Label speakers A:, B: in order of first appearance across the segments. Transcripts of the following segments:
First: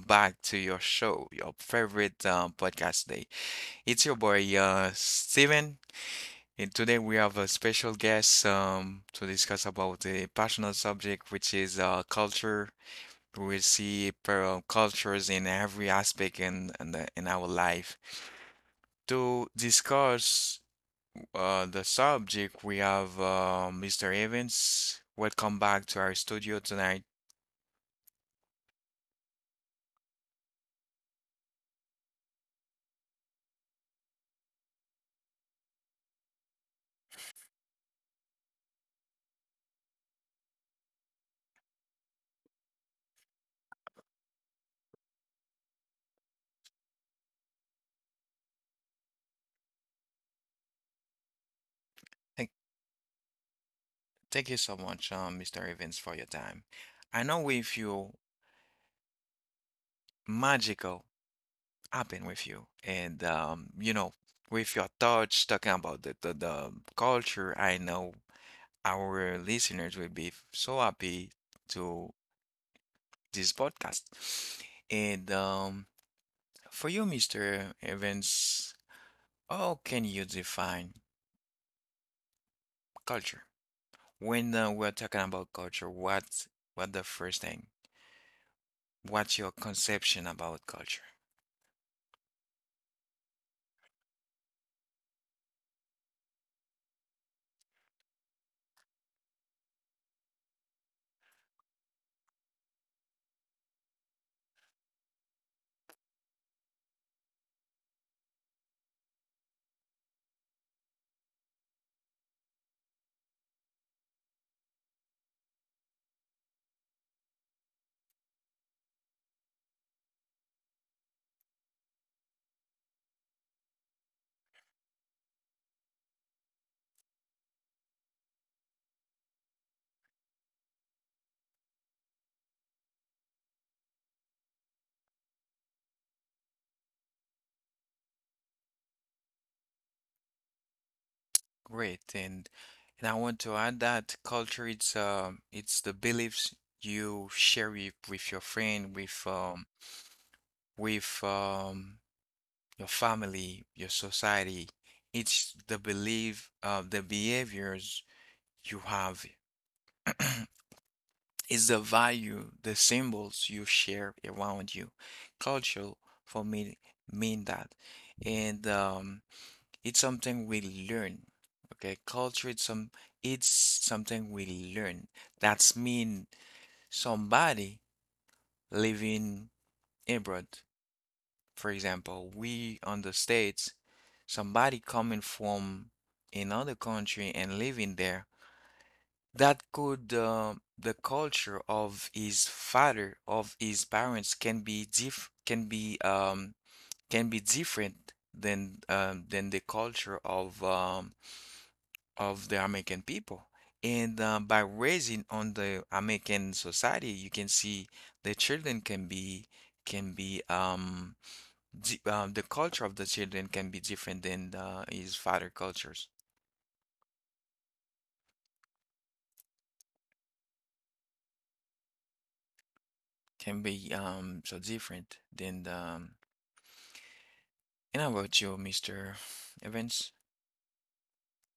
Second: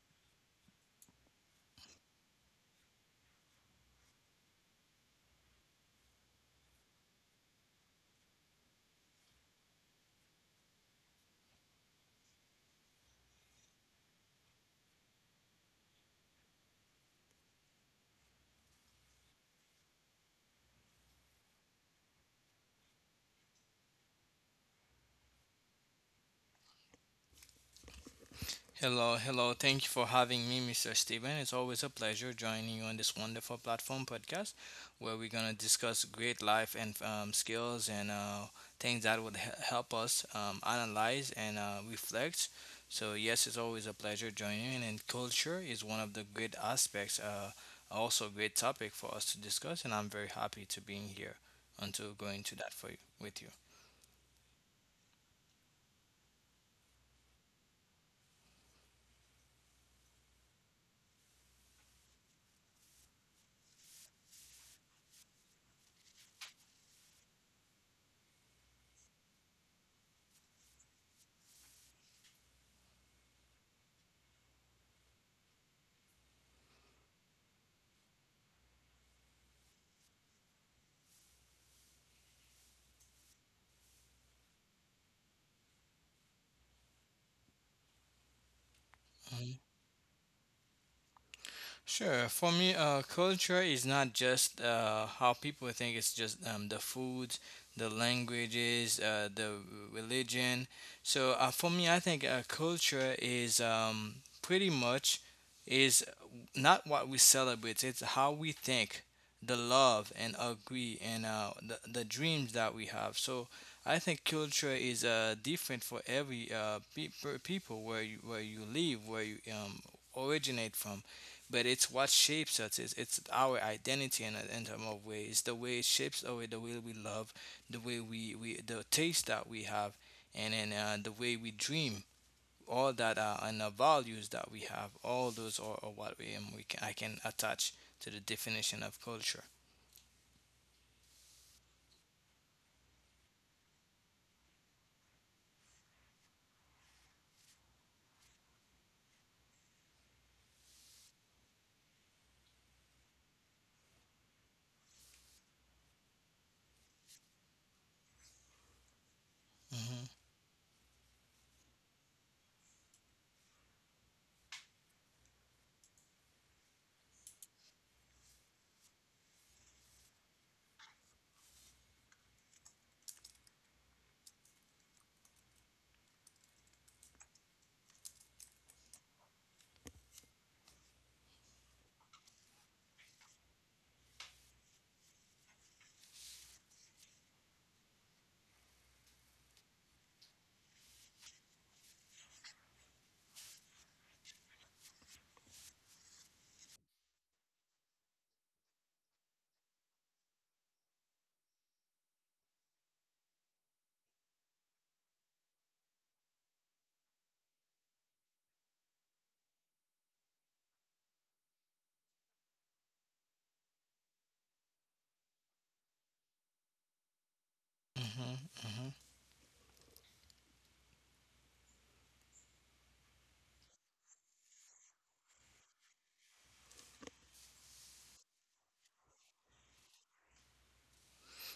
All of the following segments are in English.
A: back to your show, your favorite podcast day. It's your boy Steven, and today we have a special guest to discuss about a passionate subject, which is culture. We see cultures in every aspect in our life. To discuss the subject, we have Mr. Evans. Welcome back to our studio tonight.
B: Hello, hello. Thank you for having me, Mr. Steven. It's always a pleasure joining you on this wonderful platform podcast where we're going to discuss great life and skills and things that would help us analyze and reflect. So, yes, it's always a pleasure joining you. And culture is one of the great aspects, also a great topic for us to discuss. And I'm very happy to being here and to going to that for you, with you.
A: Thank you so much, Mr. Evans, for your time. I know we feel magical happen with you, and with your thoughts talking about the culture, I know our listeners will be so happy to this podcast. And For you, Mr. Evans, how can you define culture? When we're talking about culture, what the first thing? What's your conception about culture?
B: Sure. For me, culture is not just how people think. It's just the foods, the languages, the religion. So, for me, I think culture is pretty much is not what we celebrate. It's how we think, the love and agree, and the dreams that we have. So I think culture is different for every people where you live, where you originate from, but it's what shapes us. It's our identity in terms of way. It's the way it shapes our the way we love, the way we the taste that we have, and then the way we dream. All that and the values that we have. All those are what we can, I can attach to the definition of culture.
A: Great. And I want to add that culture it's the beliefs you share with your friend, with your family, your society. It's the belief the behaviors you have.
B: Hmm.
A: It's the value, the symbols you share around you. Culture for me mean that. And It's something we learn. Okay, culture it's something we learn. That's mean somebody living abroad. For example, we on the States, somebody coming from another country and living there, that could the culture of his father, of his parents can be different than the culture of the American people. And by raising on the American society, you can see the children can be um, the culture of the children can be different than the, his father cultures
B: Hmm.
A: can be so different than the. And how about you, Mr. Evans?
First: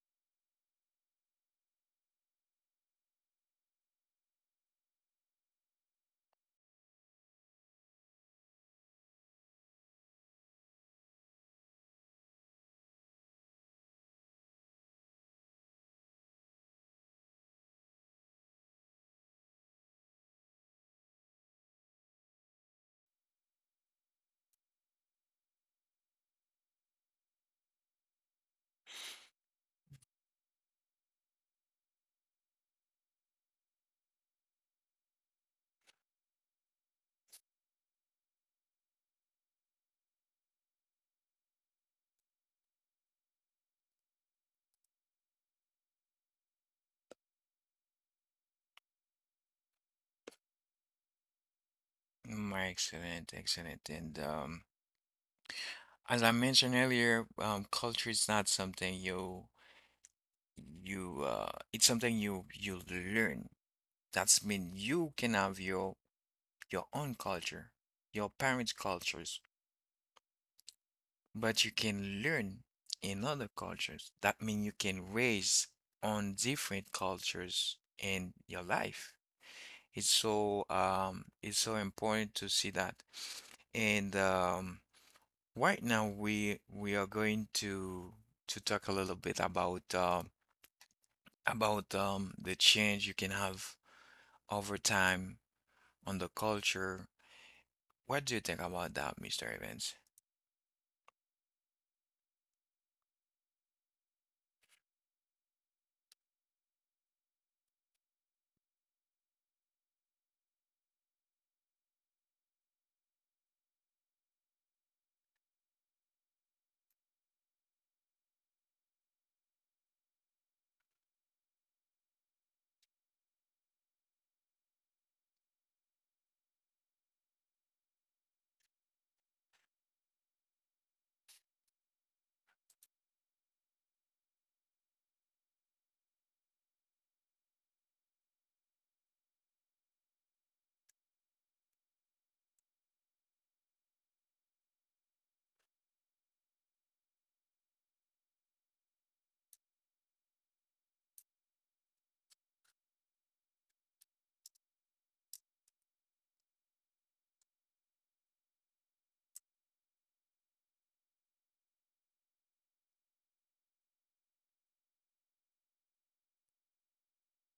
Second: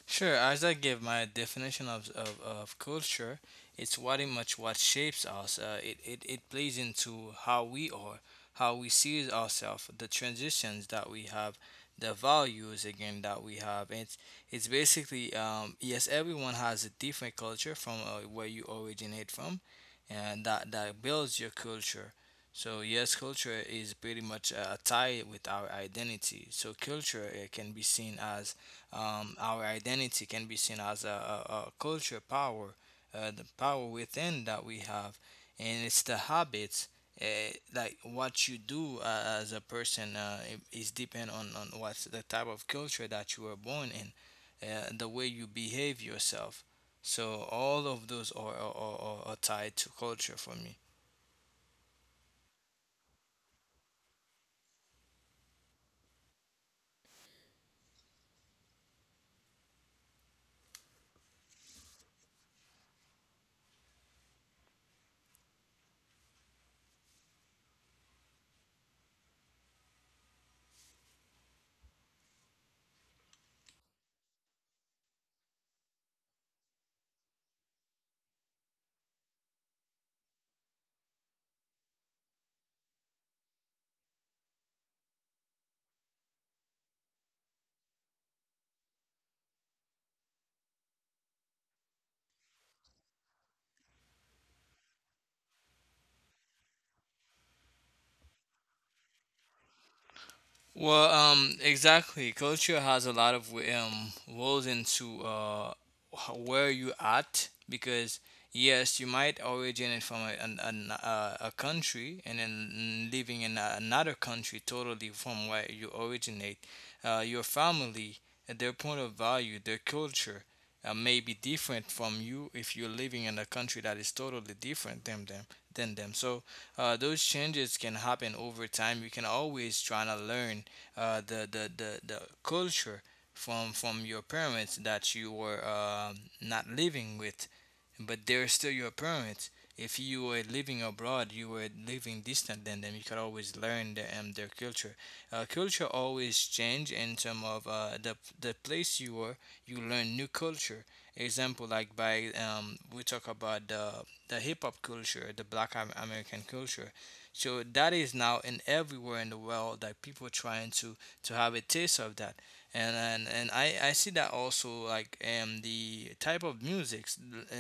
B: Sure, as I give my definition of culture, it's very much what shapes us. It plays into how we are, how we see ourselves, the transitions that we have, the values again that we have. It's basically, yes, everyone has a different culture from, where you originate from, and that builds your culture. So, yes, culture is pretty much tied with our identity. So, culture can be seen as, our identity can be seen as a culture power, the power within that we have, and it's the habits. Like what you do as a person, is depend on what's the type of culture that you were born in, the way you behave yourself. So all of those are tied to culture for me.
A: Mm. Excellent, excellent. And As I mentioned earlier, culture is not something you you it's something you learn. That's mean you can have your own culture, your parents' cultures, but you can learn in other cultures. That means you can raise on different cultures in your life. It's so important to see that. And Right now we are going to talk a little bit about the change you can have over time on the culture. What do you think about that, Mr. Evans?
B: Well, exactly. Culture has a lot of roles into where you at because yes, you might originate from a country and then living in another country totally from where you originate. Your family, their point of value, their culture, may be different from you if you're living in a country that is totally different than them. So, those changes can happen over time. You can always try to learn the culture from your parents that you were not living with, but they're still your parents. If you were living abroad, you were living distant than them. You could always learn their culture. Culture always change in terms of the place you were. You learn new culture. Example, like by, we talk about the hip hop culture, the Black American culture, so that is now in everywhere in the world that people are trying to have a taste of that. And I see that also, like, the type of music.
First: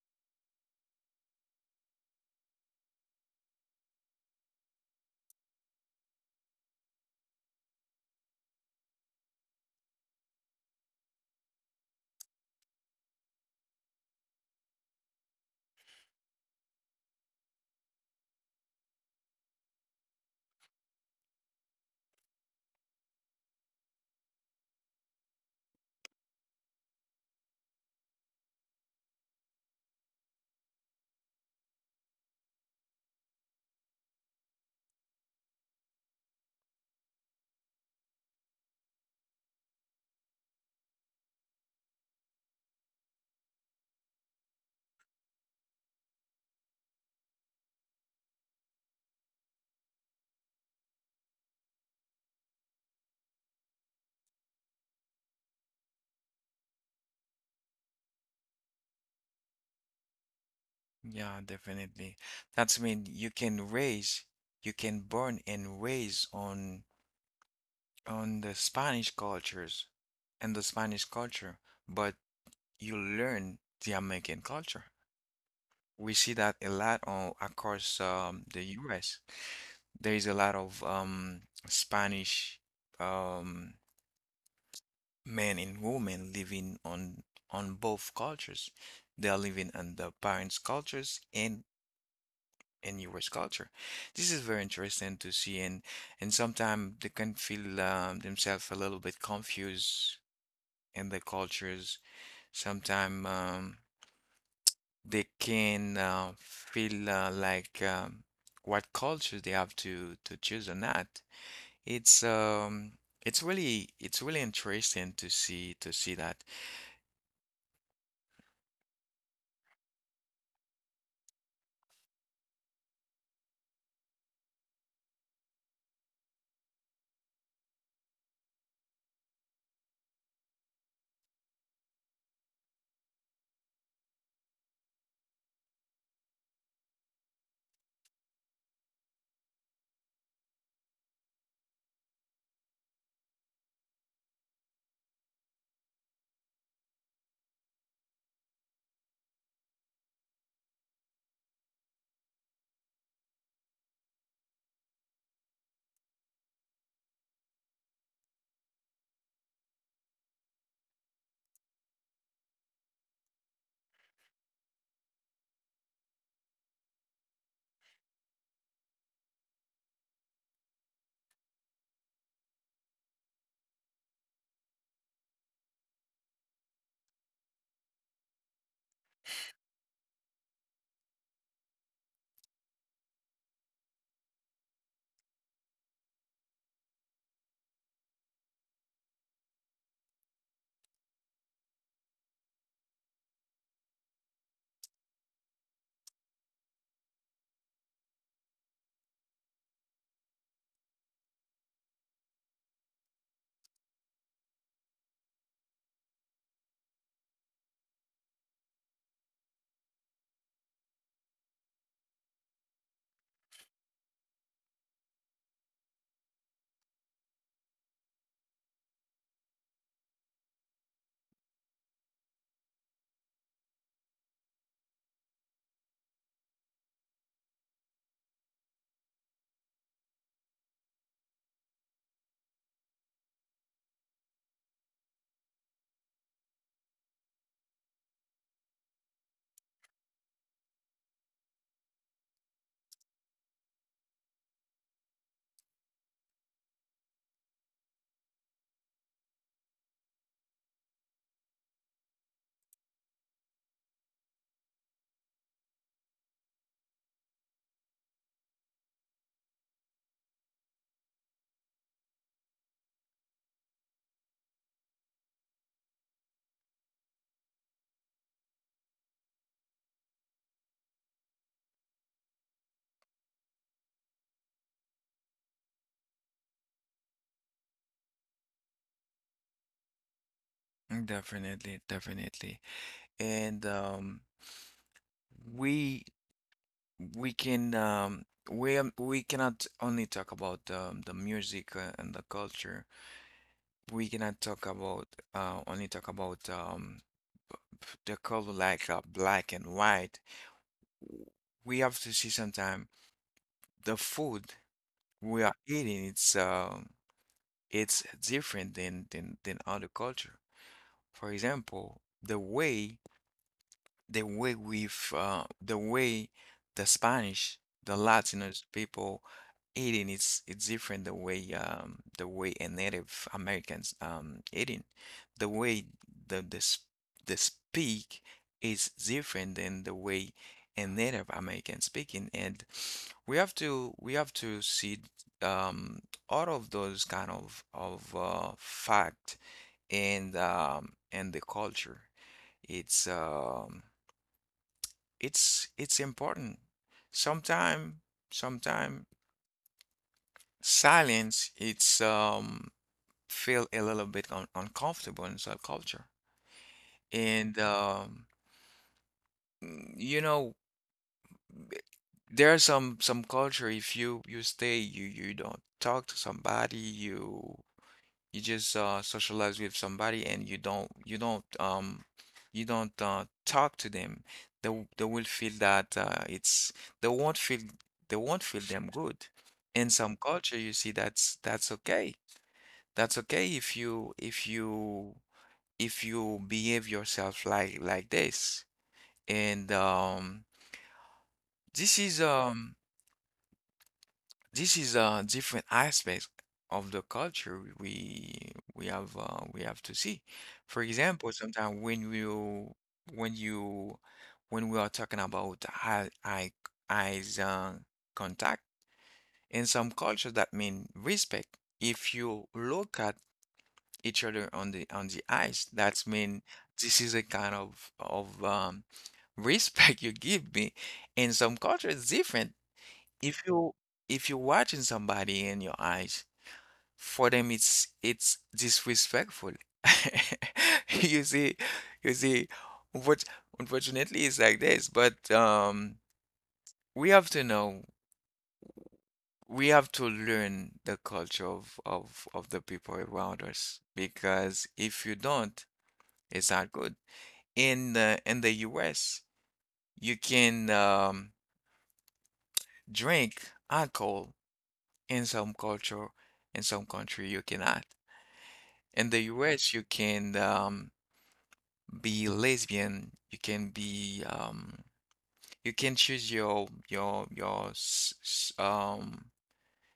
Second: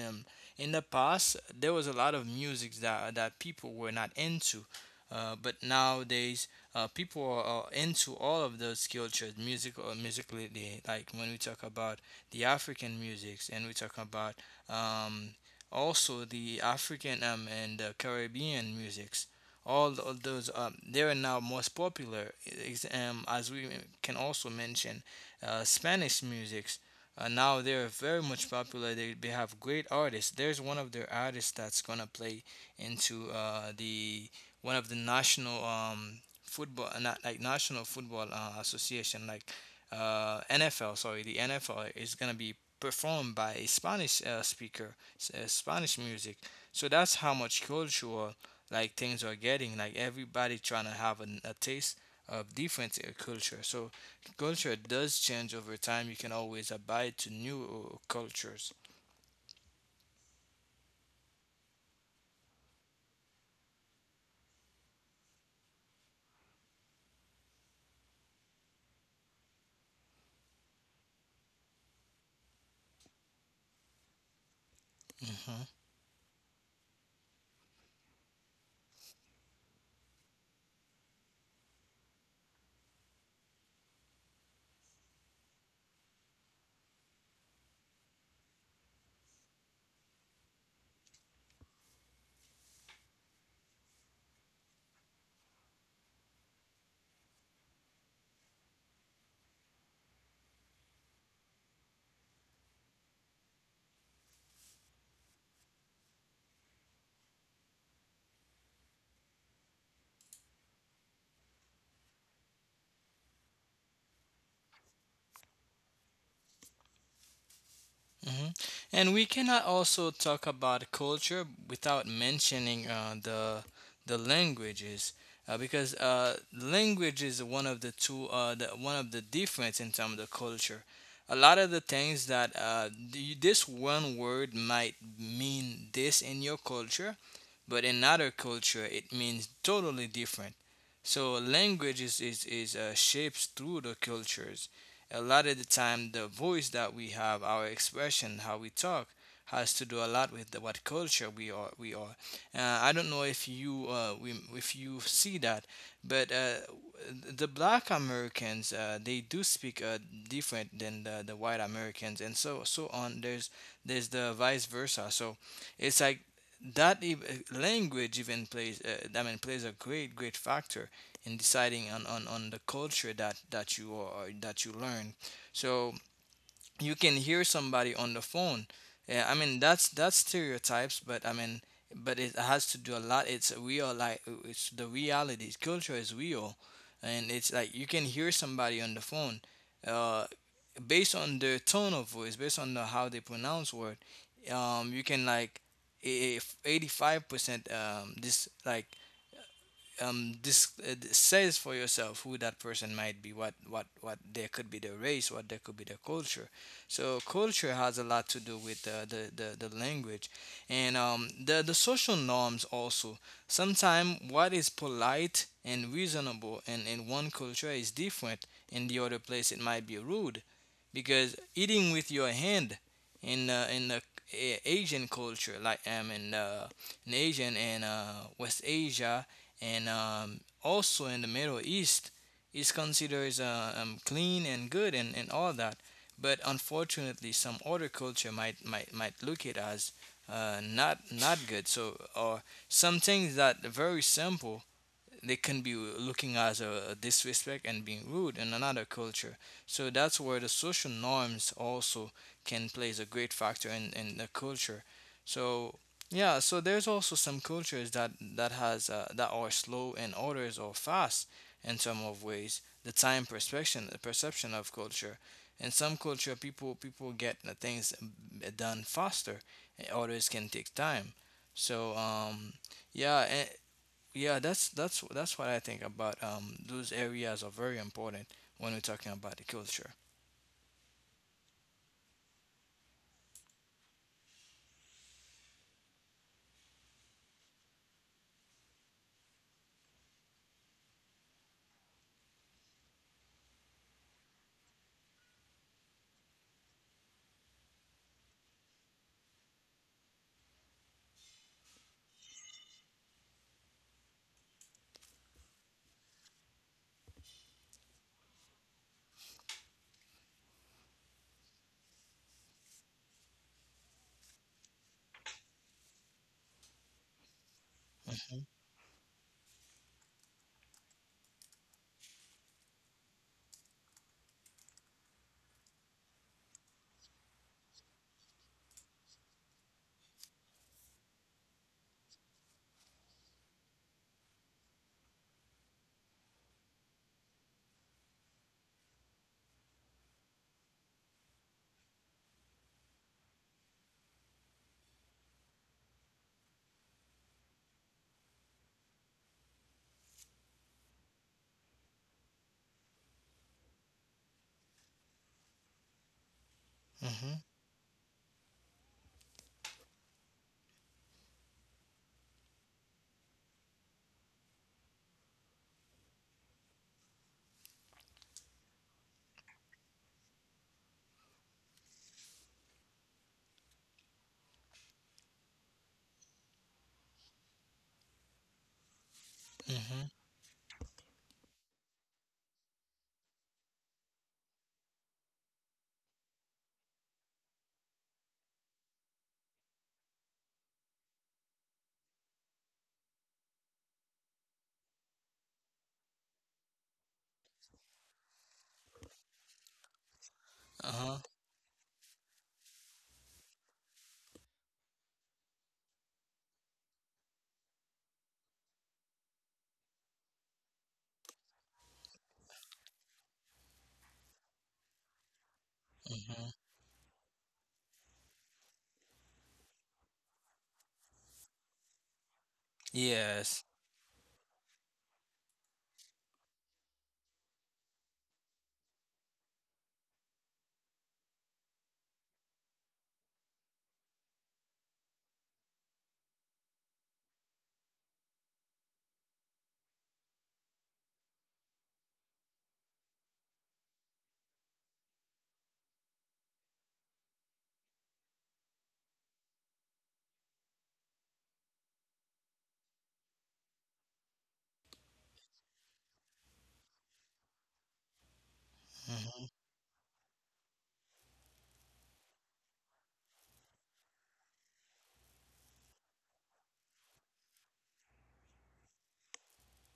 B: um in the past there was a lot of music that people were not into. But nowadays, people are into all of those cultures music, or musically, like when we talk about the African musics, and we talk about, um, also the African, and the Caribbean musics, all of those, they are now most popular. As we can also mention, Spanish musics, now they're very much popular. They have great artists. There's one of their artists that's going to play into, the one of the national, football, not like national football, association, like, NFL, sorry, the NFL is going to be performed by a Spanish, speaker, Spanish music. So that's how much cultural, like, things are getting, like everybody trying to have a taste of different, culture. So culture does change over time. You can always abide to new, cultures.
A: Yeah, definitely. That's mean you can raise, you can burn and raise on the Spanish cultures and the Spanish culture, but you learn the American culture.
B: Mhm.
A: We see that a lot on across the U.S. There is a lot of Spanish um, men and women living on both cultures. They are living on the parents' cultures and in US culture. This is very interesting to see, and sometimes they can feel themselves a little bit confused in the cultures. Sometimes they can feel like what culture they have to choose or not. It's um it's really it's really interesting to see that.
B: Mhm. And we cannot also talk about culture without mentioning, the languages, because, language is one of the two, the, one of the difference in terms of culture. A lot of the things that, this one word might mean this in your culture, but in other culture it means totally different. So language is, shapes through the cultures. A lot of the time, the voice that we have, our expression, how we talk, has to do a lot with the, what culture we are. I don't know if you, if you see that. But the Black Americans, they do speak, different than the white Americans, and so on. There's the vice versa. So it's like that. Language even plays, I mean, plays a great, great factor in deciding on the culture that you are, that you learn. So you can hear somebody on the phone. Yeah, I mean, that's stereotypes, but I mean, but it has to do a lot. It's real, like, it's the reality. Culture is real, and it's like you can hear somebody on the phone. Uh, Based on their tone of voice, based on the, how they pronounce word, you can, like, if 85%, this, like, this, says for yourself who that person might be, what there could be their race, what there could be their culture. So culture has a lot to do with, the, the language, and the social norms also. Sometimes what is polite and reasonable in one culture is different in the other place, it might be rude. Because eating with your hand in the Asian culture, like, in, in Asian and, West Asia, and, also in the Middle East, is considered, clean and good, and all that. But unfortunately, some other culture might look it as, not, not good. So, or some things that are very simple, they can be looking as a disrespect and being rude in another culture. So that's where the social norms also can plays a great factor in the culture. So, yeah, so there's also some cultures that are slow and others are fast in some of ways. The time perception, the perception of culture. In some culture, people get the things done faster. And others can take time. So, yeah, yeah, that's what I think about. Those areas are very important when we're talking about the culture.
A: Mm. Definitely, definitely. And we we can we cannot only talk about the music and the culture. We cannot talk about only talk about b- the color like black and white. We have to see sometime the food we are eating. It's different than other culture. For example, the way the Spanish, the
B: Mm-hmm.
A: Latinos people eating it's different the way a Native Americans eating. The way the the s- the speak is different than the way a Native American speaking and we have to see um all of those kind of fact and the culture. It's um it's important. Sometime, sometime silence it's feel a little bit un uncomfortable in some culture. And um mm, you know There's some culture if you stay you don't talk to somebody you you just socialize with somebody and you don't talk to them they will feel that it's they won't feel they won't feel them good in
B: Mm-hmm.
A: some culture you see that's okay, that's okay if you if you behave yourself like this. And this is This is a different aspect of the culture we have to see. For
B: Uh-huh.
A: example, sometimes when you when we are talking about eye eye eyes contact in some cultures that mean respect. If you look at each other on the eyes, that's mean
B: Mm-hmm.
A: this is a kind of respect you give me. In some cultures, it's different. If
B: Yes.
A: you if you're watching somebody in your eyes, for them it's disrespectful. You see, you see, unfort- unfortunately it's like this but we have to know, we have to learn the culture of the people around us, because if you don't, it's not good. In the in the US you can drink alcohol. In some culture, in some country you cannot. In the
B: Mm-hmm.
A: US you can be lesbian, you can be you can choose your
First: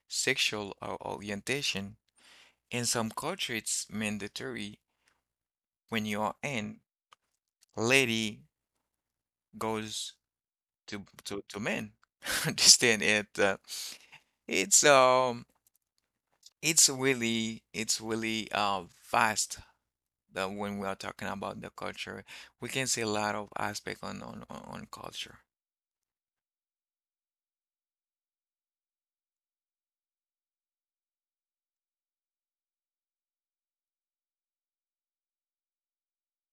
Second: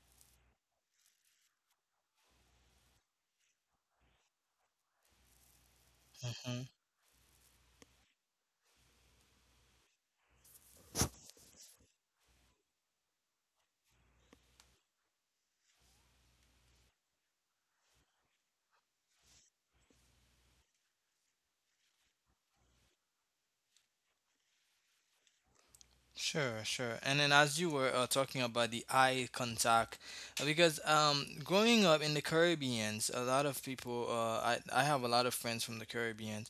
A: sexual orientation. In some culture, it's mandatory when you are
B: Mm-hmm.
A: in, lady goes to men. Understand it? It's um it's really it's really vast, that when we are talking about the culture, we can see a lot of aspect on culture.
B: Sure, sure. And then, as you were, talking about the eye contact, because, growing up in the Caribbeans, a lot of people — I have a lot of friends from the Caribbean,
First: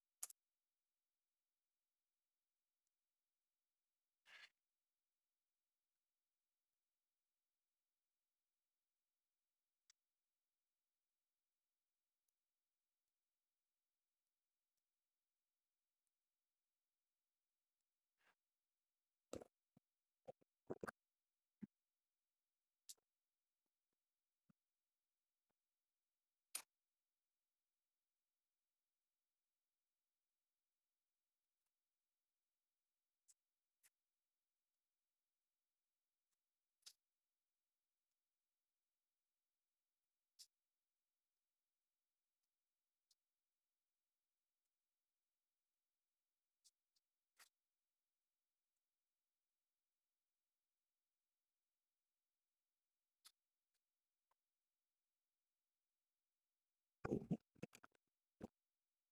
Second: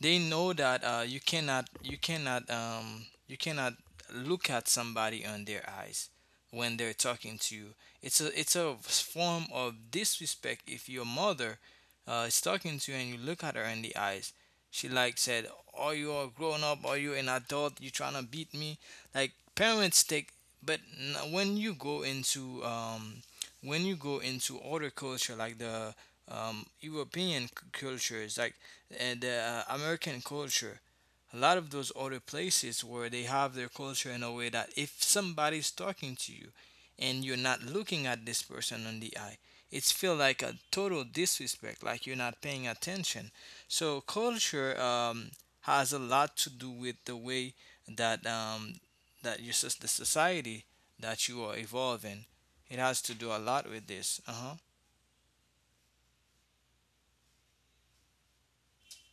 B: they know that, you cannot look at somebody on their eyes when they're talking to you. It's a form of disrespect if your mother, is talking to you and you look at her in the eyes. She like said, "Are you a grown up? Are you an adult? You trying to beat me?" like parents take. But n- when you go into when you go into other culture, like the European cultures, like, and the, American culture, a lot of those other places where they have their culture in a way that if somebody's talking to you and you're not looking at this person on the eye, it's feel like a total disrespect, like you're not paying attention. So culture, has a lot to do with the way that um, that your soc- the society that you are evolving. It has to do a lot with this. Uh huh.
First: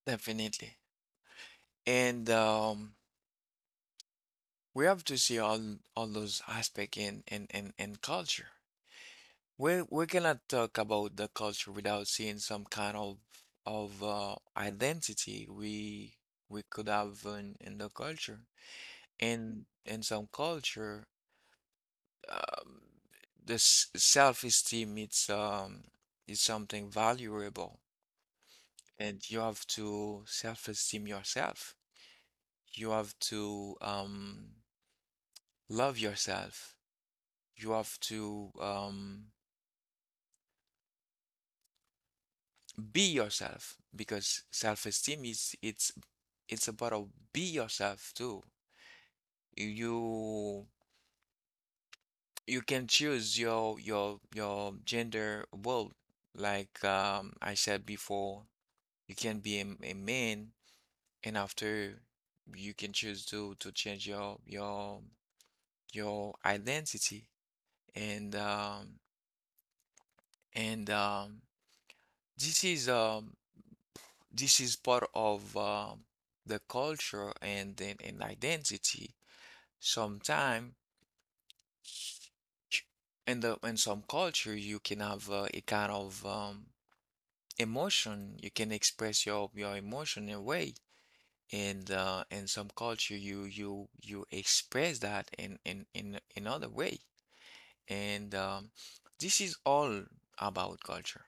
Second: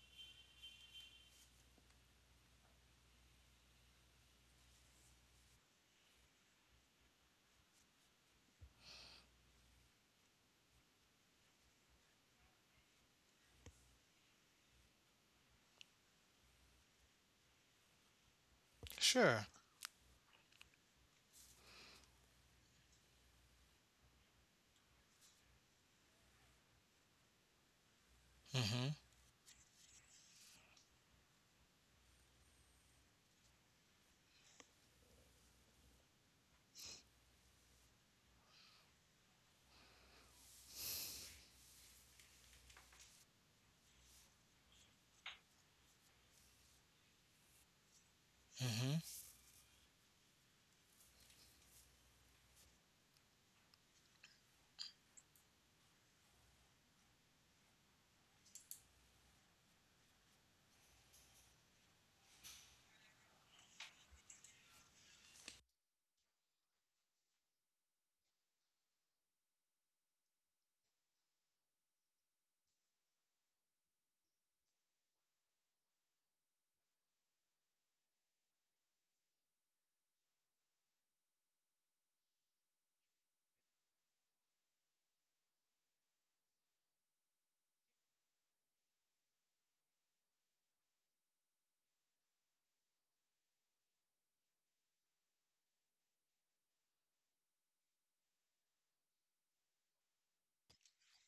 A: Definitely. And We have to see all those aspects in culture. We cannot talk about the culture without seeing some kind of identity we could have in the culture.
B: Sure.
A: In some culture, um, self-esteem it's is something valuable,
B: Mhm.
A: and you have to self-esteem yourself. You have to love yourself, you have to be yourself, because self-esteem is it's about be yourself too.
B: Mhm.
A: You you can choose your gender world. Like I said before, you can be a man, and after you can choose to change your your identity. And um, and this is This is part of the culture and then an identity. Sometimes, in the in some culture, you can have a kind of emotion. You can express your emotion in a way, and in some culture, you express that in another way. And This is all about culture,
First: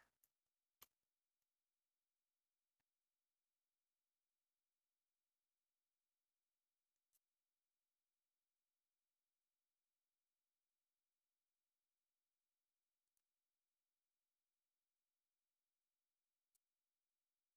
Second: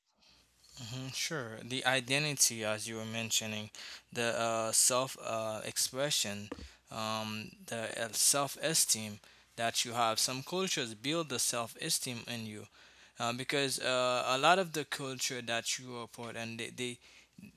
B: Mhm. Sure. The identity, as you were mentioning, the, self, expression, the, self esteem that you have. Some cultures build the self esteem in you. Because, a lot of the culture that you are part, and they, they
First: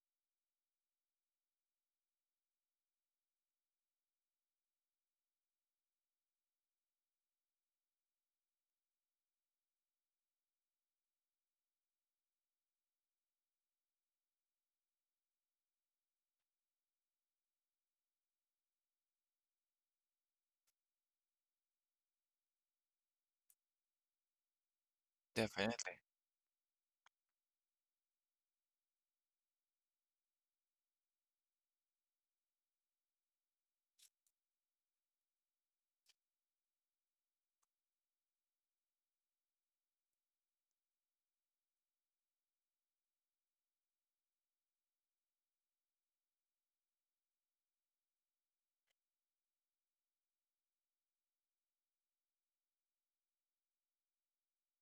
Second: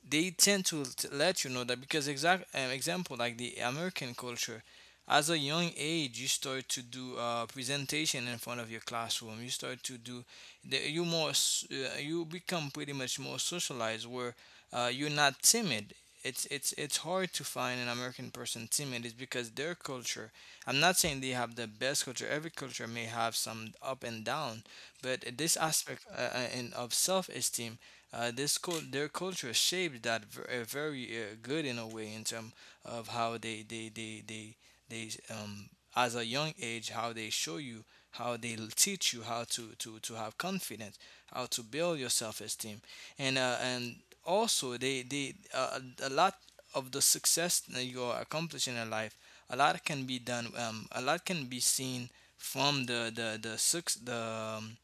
B: they tend to let you know that, because exact example like the American culture, as a young age you start to do a presentation in front of your classroom. You start to do the, you more s- you become pretty much more socialized where, you're not timid. It's hard to find an American person timid. It's because their culture. I'm not saying they have the best culture. Every culture may have some up and down, but this
A: definitely.
B: aspect of self-esteem, this cul their culture shaped that very good in a way in terms of how they as a young age, how they show you, how they teach you how to have confidence, how to build your self esteem, and also, they a lot of the success that you are accomplishing in life, a lot can be done, a lot can be seen from the um,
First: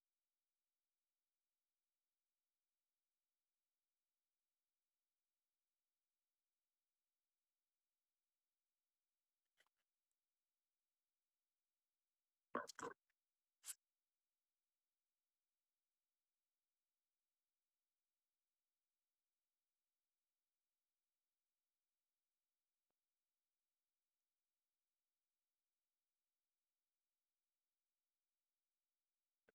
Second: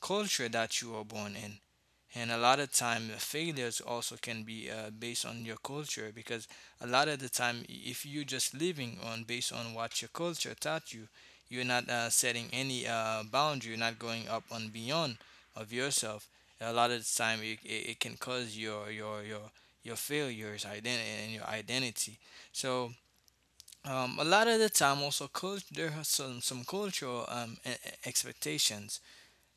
B: culture that you are born in. And a lot of time, the failures also can be based on your culture, because a lot of the time, if you're just living on based on what your culture taught you, you're not setting any boundary. You're not going up and beyond of yourself. A lot of the time, it can cause your your failures, identity, and your identity. So a lot of the time, also, there are some cultural expectations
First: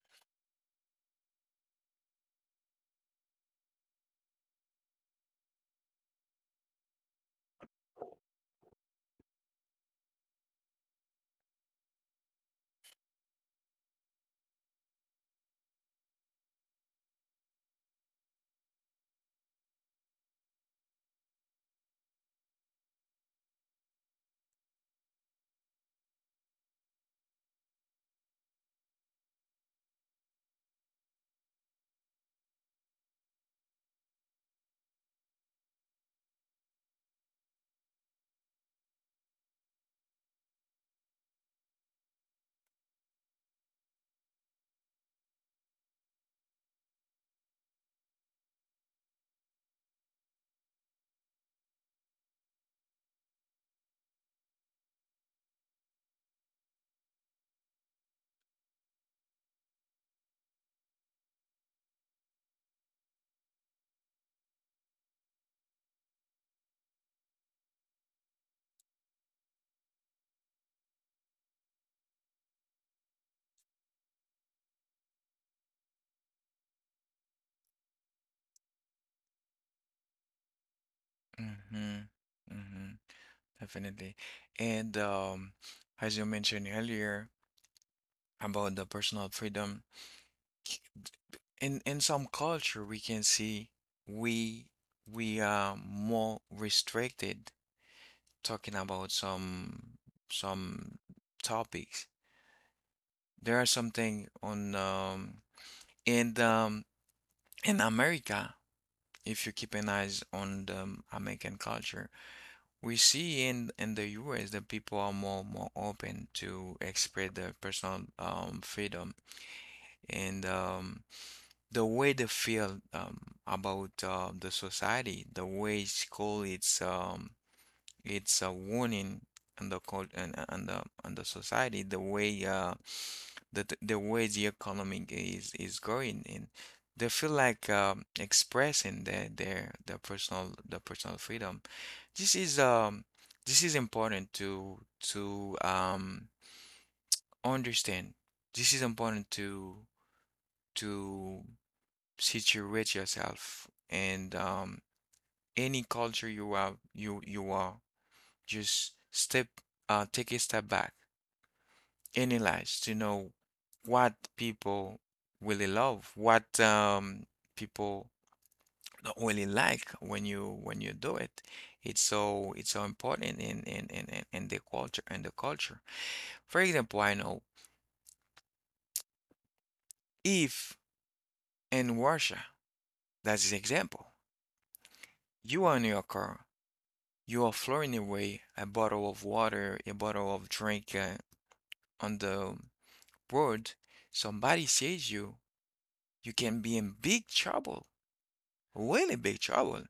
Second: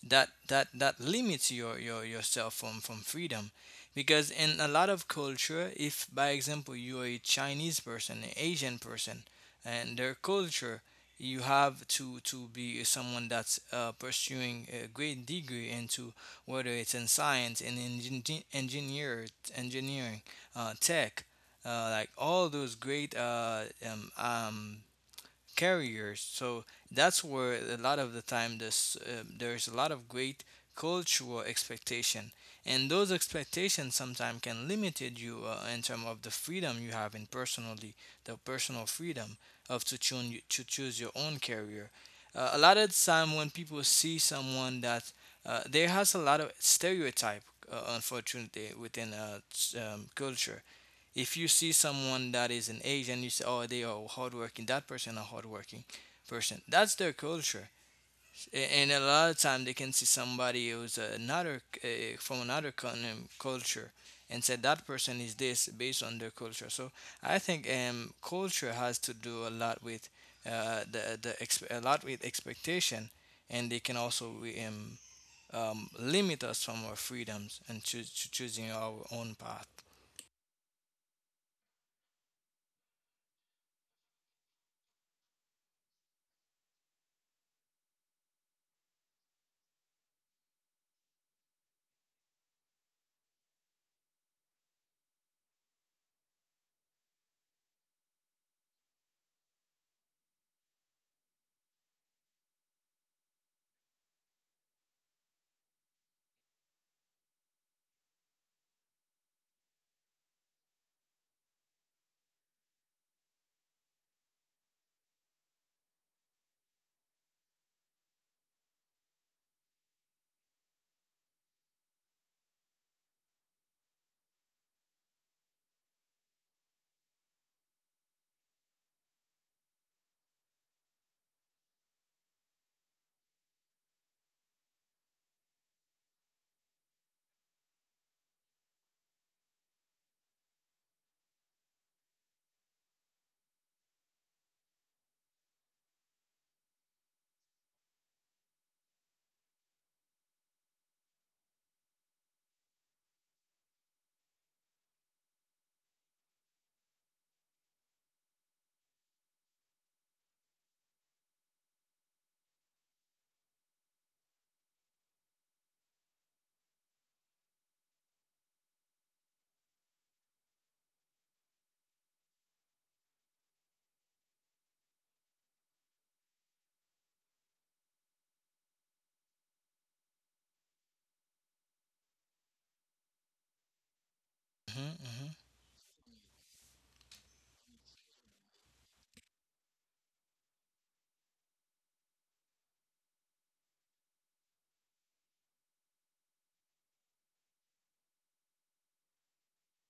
B: that limits yourself from freedom, because in a lot of culture, if by example you're a Chinese person, an Asian person, and their culture, you have to be someone that's pursuing a great degree into whether it's in science, in engineering, tech, like all those great carriers. So that's where a lot of the time there's a lot of great cultural expectation, and those expectations sometimes can limit you in terms of the freedom you have in personally, the personal freedom of to choose your own career. A lot of the time when people see someone that there has a lot of stereotype, unfortunately, within culture, if you see someone that is an Asian, you say, "Oh, they are hardworking. That person are hardworking person." That's their culture, and a lot of time they can see somebody who's another, from another culture, and say that person is this based on their culture. So I think culture has to do a lot with, a lot with expectation, and they can also um, limit us from our freedoms and choose choosing our own path.
A: hmm hmm Definitely. And As you mentioned earlier about the personal freedom, in some culture we can see we we are more restricted talking about some topics. There are something on in um in America, if you keep an eyes on the American culture. We see in the US that people are more more open to express their personal freedom, and the way they feel about the society, the way school is it's a warning on the cult and the society, the way the way the economy is going, and they feel like expressing their personal their personal freedom. This is um this is important to to um understand. This is important to situate yourself and any culture you are you are just step take a step back, analyze to know what people really love, what people don't really like when you do it. It's so important in the culture and the culture. For example, I know if in Russia, that's an example,
B: Hmm. Hmm.
A: you are in your car, you are throwing away a bottle of water, a bottle of drink on the road, somebody sees you, you can be in big trouble, really big trouble.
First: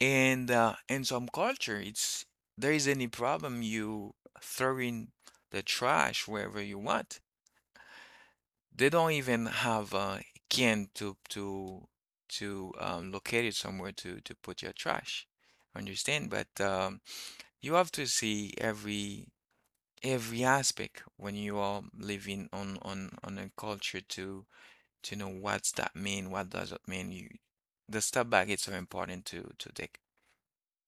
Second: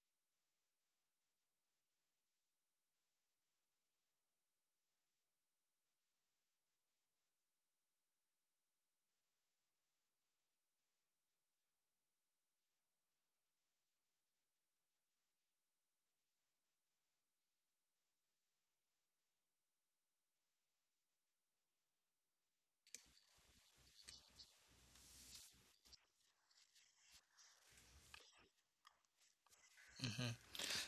A: And in some culture, it's there is any problem you throw in the trash wherever you want. They don't even have a can to locate it somewhere to put your trash. Understand? But you have to see every aspect when you are living on a culture to know what's that mean, what does it mean. You, the step back is so important to take.
B: Hmm.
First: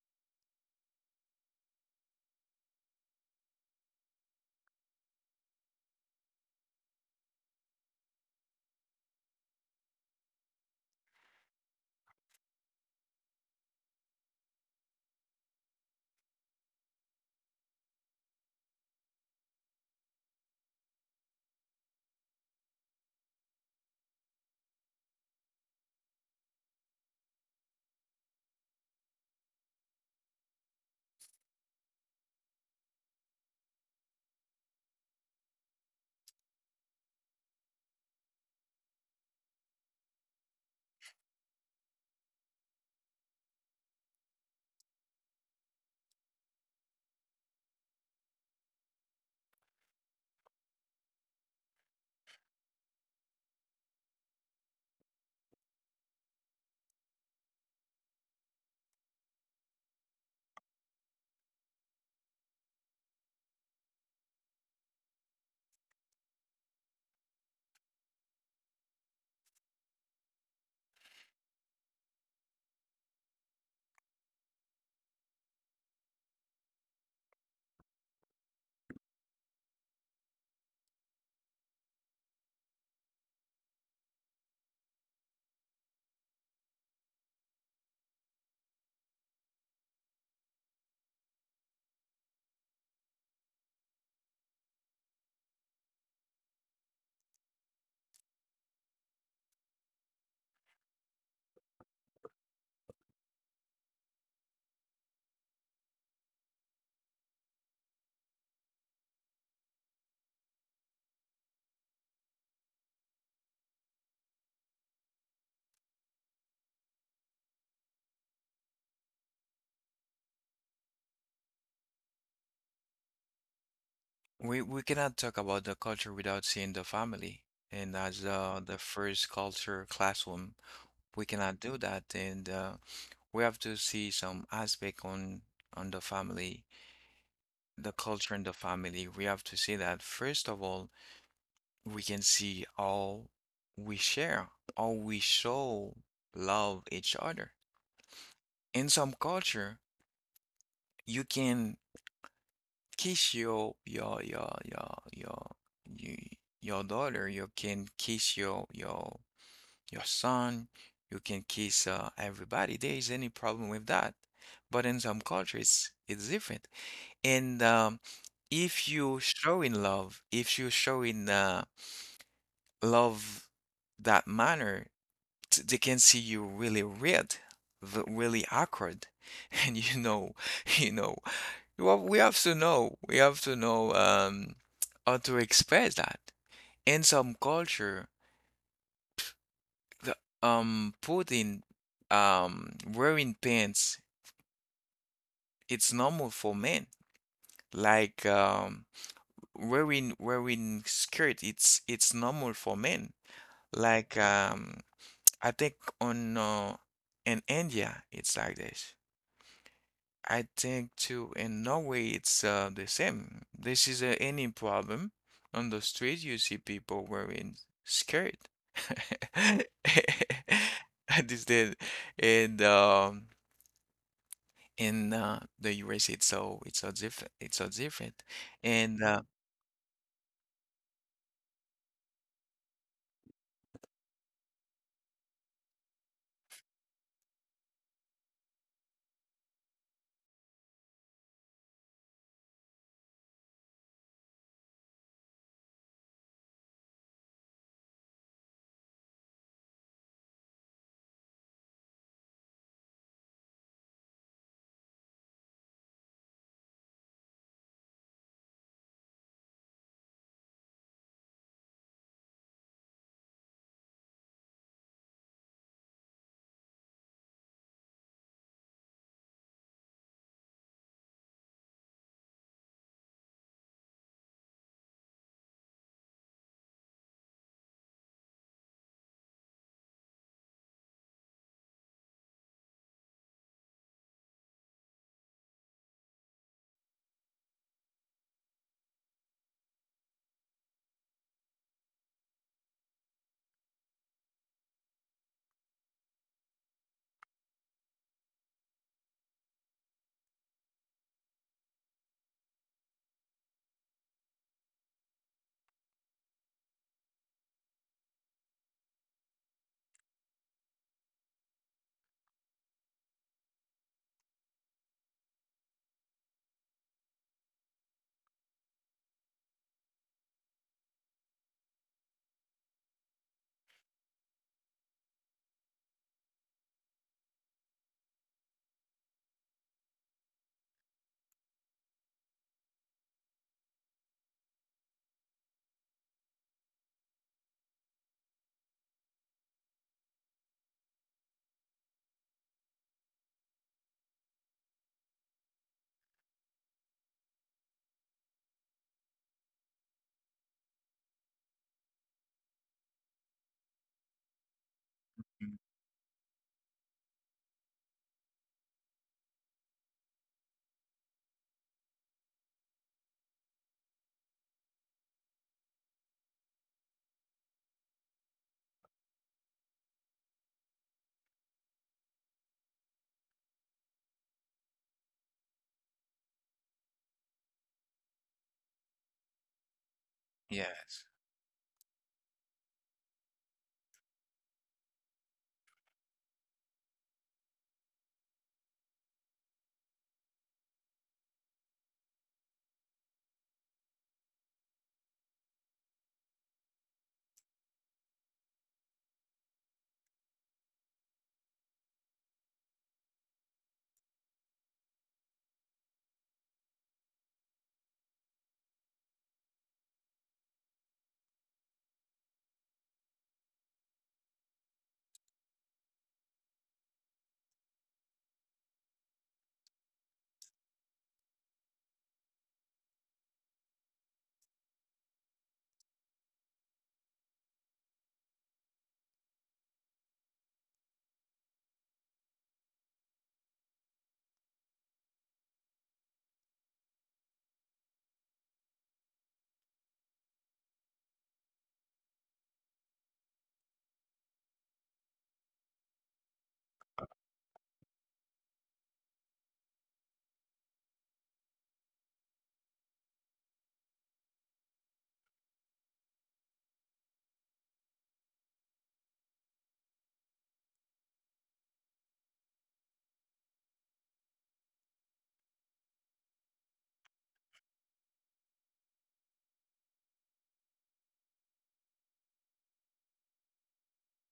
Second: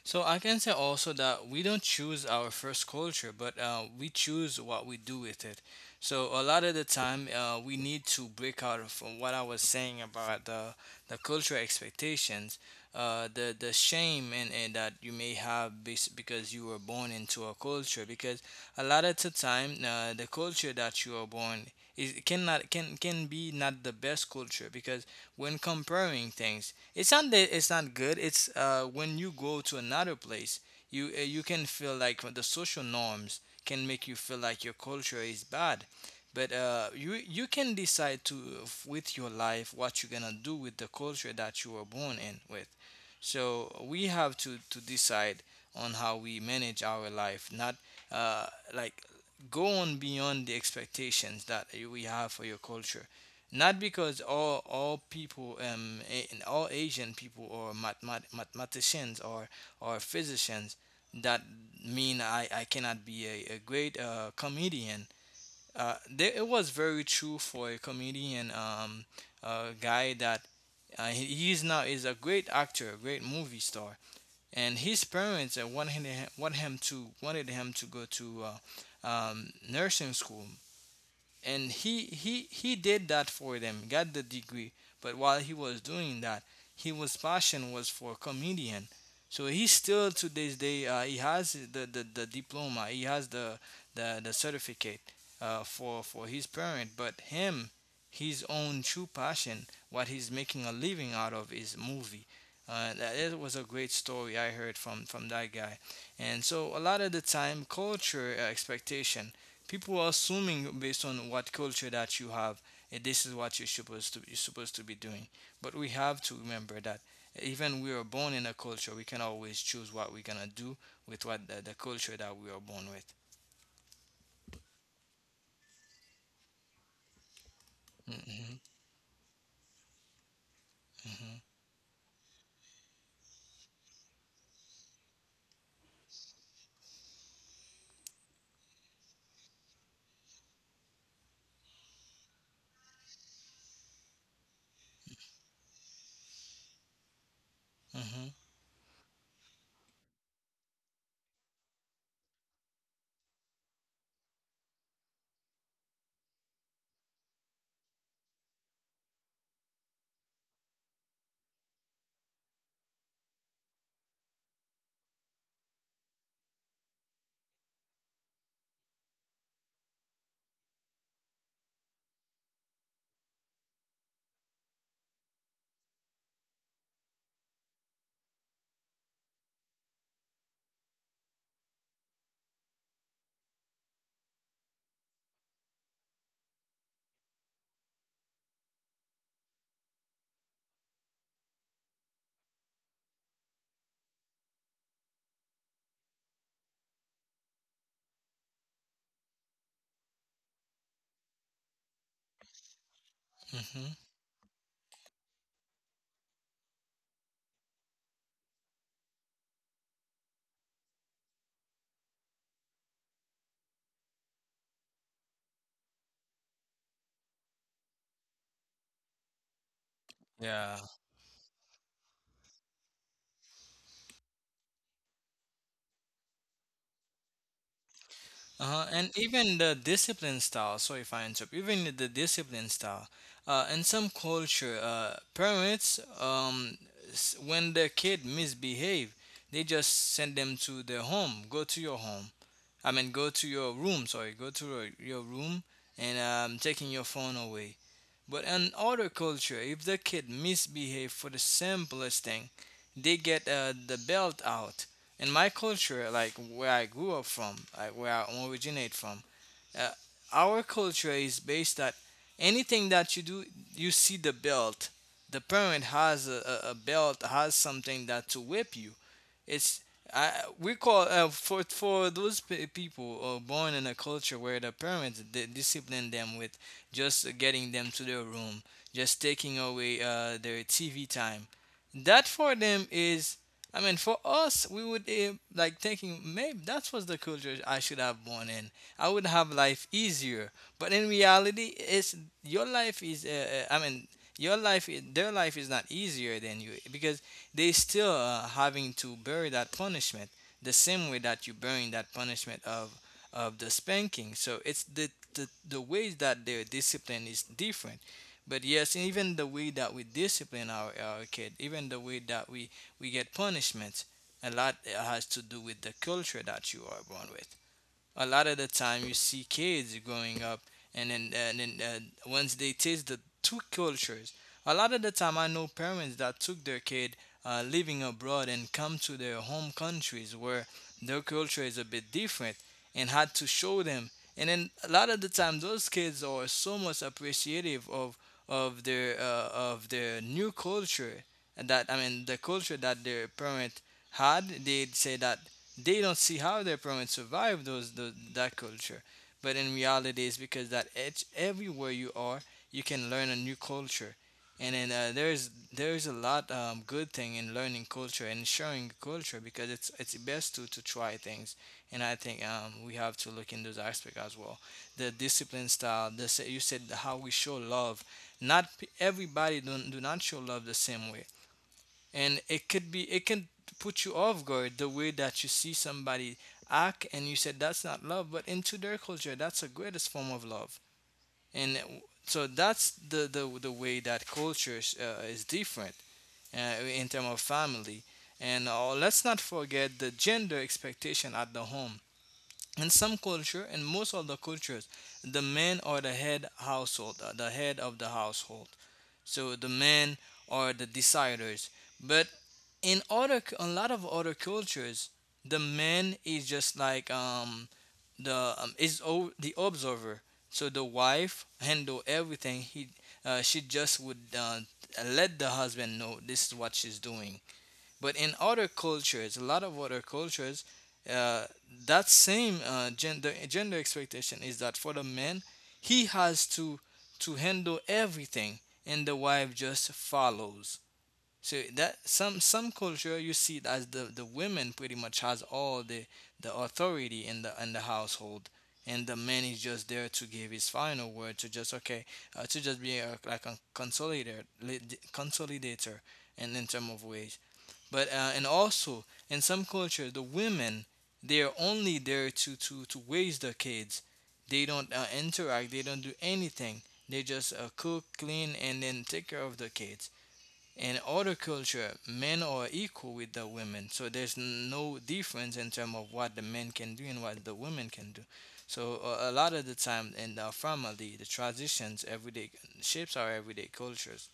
B: So I can say also that we don't choose our first culture, but we choose what we do with it. So a lot of the time, we need to break out from what I was saying about the cultural expectations, the shame, and that you may have because you were born into a culture. Because a lot of the time, the culture that you are born is cannot can can be not the best culture, because when comparing things, it's not that it's not good. It's when you go to another place, you can feel like the social norms can make you feel like your culture is bad. But you can decide to, with your life, what you're gonna do with the culture that you were born in with. So we have to decide on how we manage our life, not uh, like go on beyond the expectations that we have for your culture, not because all people and all Asian people or mathematicians or physicians, that mean, I cannot be a great comedian. It was very true for a comedian, a guy that, he is now is a great actor, a great movie star, and his parents, wanted him to go to nursing school, and he did that for them, got the degree, but while he was doing that, he was passion was for comedian. So he still to this day, he has the diploma, he has the certificate for his parent, but him, his own true passion, what he's making a living out of, is movie. That, it was a great story I heard from that guy. And so a lot of the time, culture expectation, people are assuming based on what culture that you have, this is what you're supposed to be doing. But we have to remember that even we are born in a culture, we can always choose what we're gonna do with what the culture that we are born with.
A: We cannot talk about the culture without seeing the family. And as
B: Hmm.
A: the first culture classroom, we cannot do that. And we have to see some aspect on the family, the culture in the family. We have to see that first of all, we can see how we share, how we show love each other.
B: Hmm. Hmm.
A: In some culture, you can kiss your, your daughter, you can kiss your son, you can kiss everybody. There is any problem with that. But in some cultures, it's different. And if you show in love, if you show in love that manner, they can see you really weird, really awkward, and you know. Well, we have to know. We have to know how to express that. In some culture, the, putting wearing pants, it's normal for men. Like, wearing skirt, it's normal for men.
B: Hmm.
A: Like, I think on in India, it's like this. I think too, in Norway, it's the same. This is any problem on the street, you see people wearing skirt.
B: Yeah.
A: This did the and in the US, it's so different. It's so different.
B: Uh-huh.
A: And
B: And even the discipline style, sorry if I interrupt, even the discipline style, in some culture, parents, when their kid misbehave, they just send them to their home, go to your home. I mean, go to your room. Sorry, go to your room, and taking your phone away. But in other culture, if the kid misbehave for the simplest thing, they get the belt out. In my culture, like where I grew up from, like where I originate from, uh, our culture is based that anything that you do, you see the belt, the parent has a belt, has something that to whip you. It's, I, we call for those pe people born in a culture where the parents discipline them with just getting them to their room, just taking away their TV time. That for them is, I mean, for us, we would like thinking, maybe that was the culture I should have born in. I would have life easier. But in reality, it's, your life is, I mean, your life, their life is not easier than you, because they still having to bear that punishment the same way that you bearing that punishment of the spanking. So it's the ways that their discipline is different. But yes, and even the way that we discipline our kid, even the way that we get punishments, a lot has to do with the culture that you are born with. A lot of the time you see kids growing up, and then once they taste the two cultures, a lot of the time I know parents that took their kid living abroad and come to their home countries where their culture is a bit different, and had to show them, and then a lot of the time, those kids are so much appreciative of their, of their new culture, that, I mean, the culture that their parent had, they'd say that they don't see how their parents survived those that culture. But in reality, it's because that edge, everywhere you are, you can learn a new culture, and then there's
A: Mm.
B: there's a lot good thing in learning culture and sharing culture, because it's best to try things, and I think we have to look in those aspects as well. The discipline style, the you said, how we show love. Not everybody don't do not show love the same way, and it could be it can put you off guard the way that you see somebody act, and you said that's not love, but into their culture that's the greatest form of love,
A: Yes,
B: and so that's the way that culture is different, in terms of family, and let's not forget the gender expectation at the home. In some culture, in most of the cultures, the men are the head household, the head of the household, so the men are the deciders. But in other, a lot of other cultures, the man is just like, the is, the observer. So the wife handle everything. He, she just would let the husband know this is what she's doing. But in other cultures, a lot of other cultures, uh, that same gender expectation is that for the man, he has to handle everything, and the wife just follows. So that some culture you see it as the women pretty much has all the authority in the household, and the man is just there to give his final word to just okay to just be a, like a consolidator consolidator and in term of way but and also in some culture the women they are only there to to raise the kids. They don't interact, they don't do anything, they just cook, clean, and then take care of the kids. In other culture men are equal with the women, so there's no difference in terms of what the men can do and what the women can do. So a lot of the time in the family the traditions everyday shapes our everyday cultures.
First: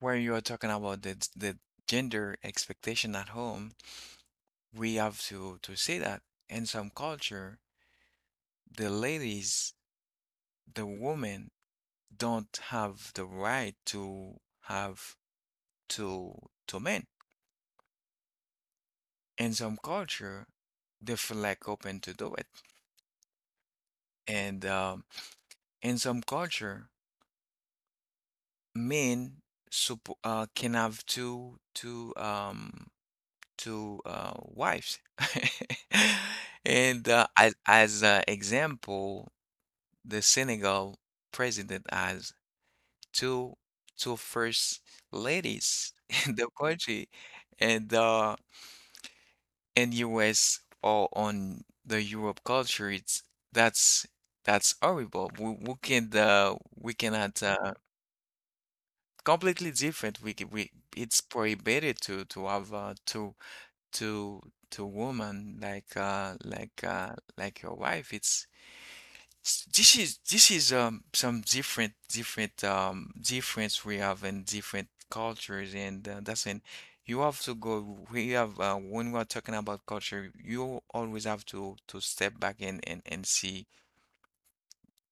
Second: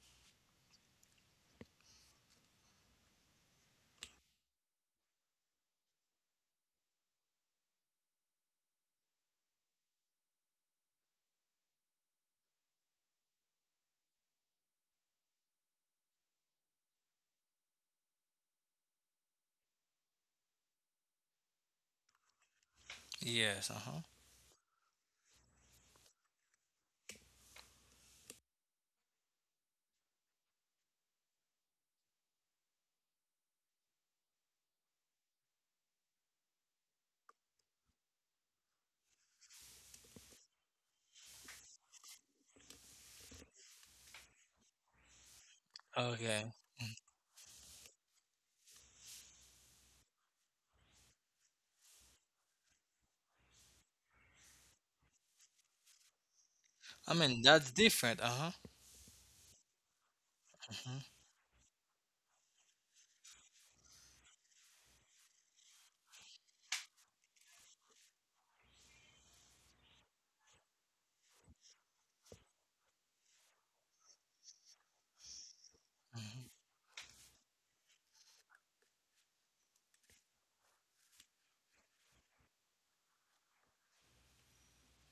A: when you are talking about the gender expectation at home, we have to say that in some culture, the ladies, the woman don't have the right to have two two men. In some culture, they feel like open to do it,
B: Yes, uh-huh.
A: and in some culture, men can have two wives. And as an example, the Senegal president has two two first ladies in the
B: Okay.
A: country, and in US or on the Europe culture, it's that's that's horrible. We can we
B: I
A: cannot
B: mean that's different, uh-huh.
A: completely different. We c- we
B: Mm-hmm.
A: It's prohibited to have to to woman like your wife. It's This is some different difference we have in different cultures and that's
B: Mhm.
A: when you have to go we have when we are talking about culture you always have to step back and see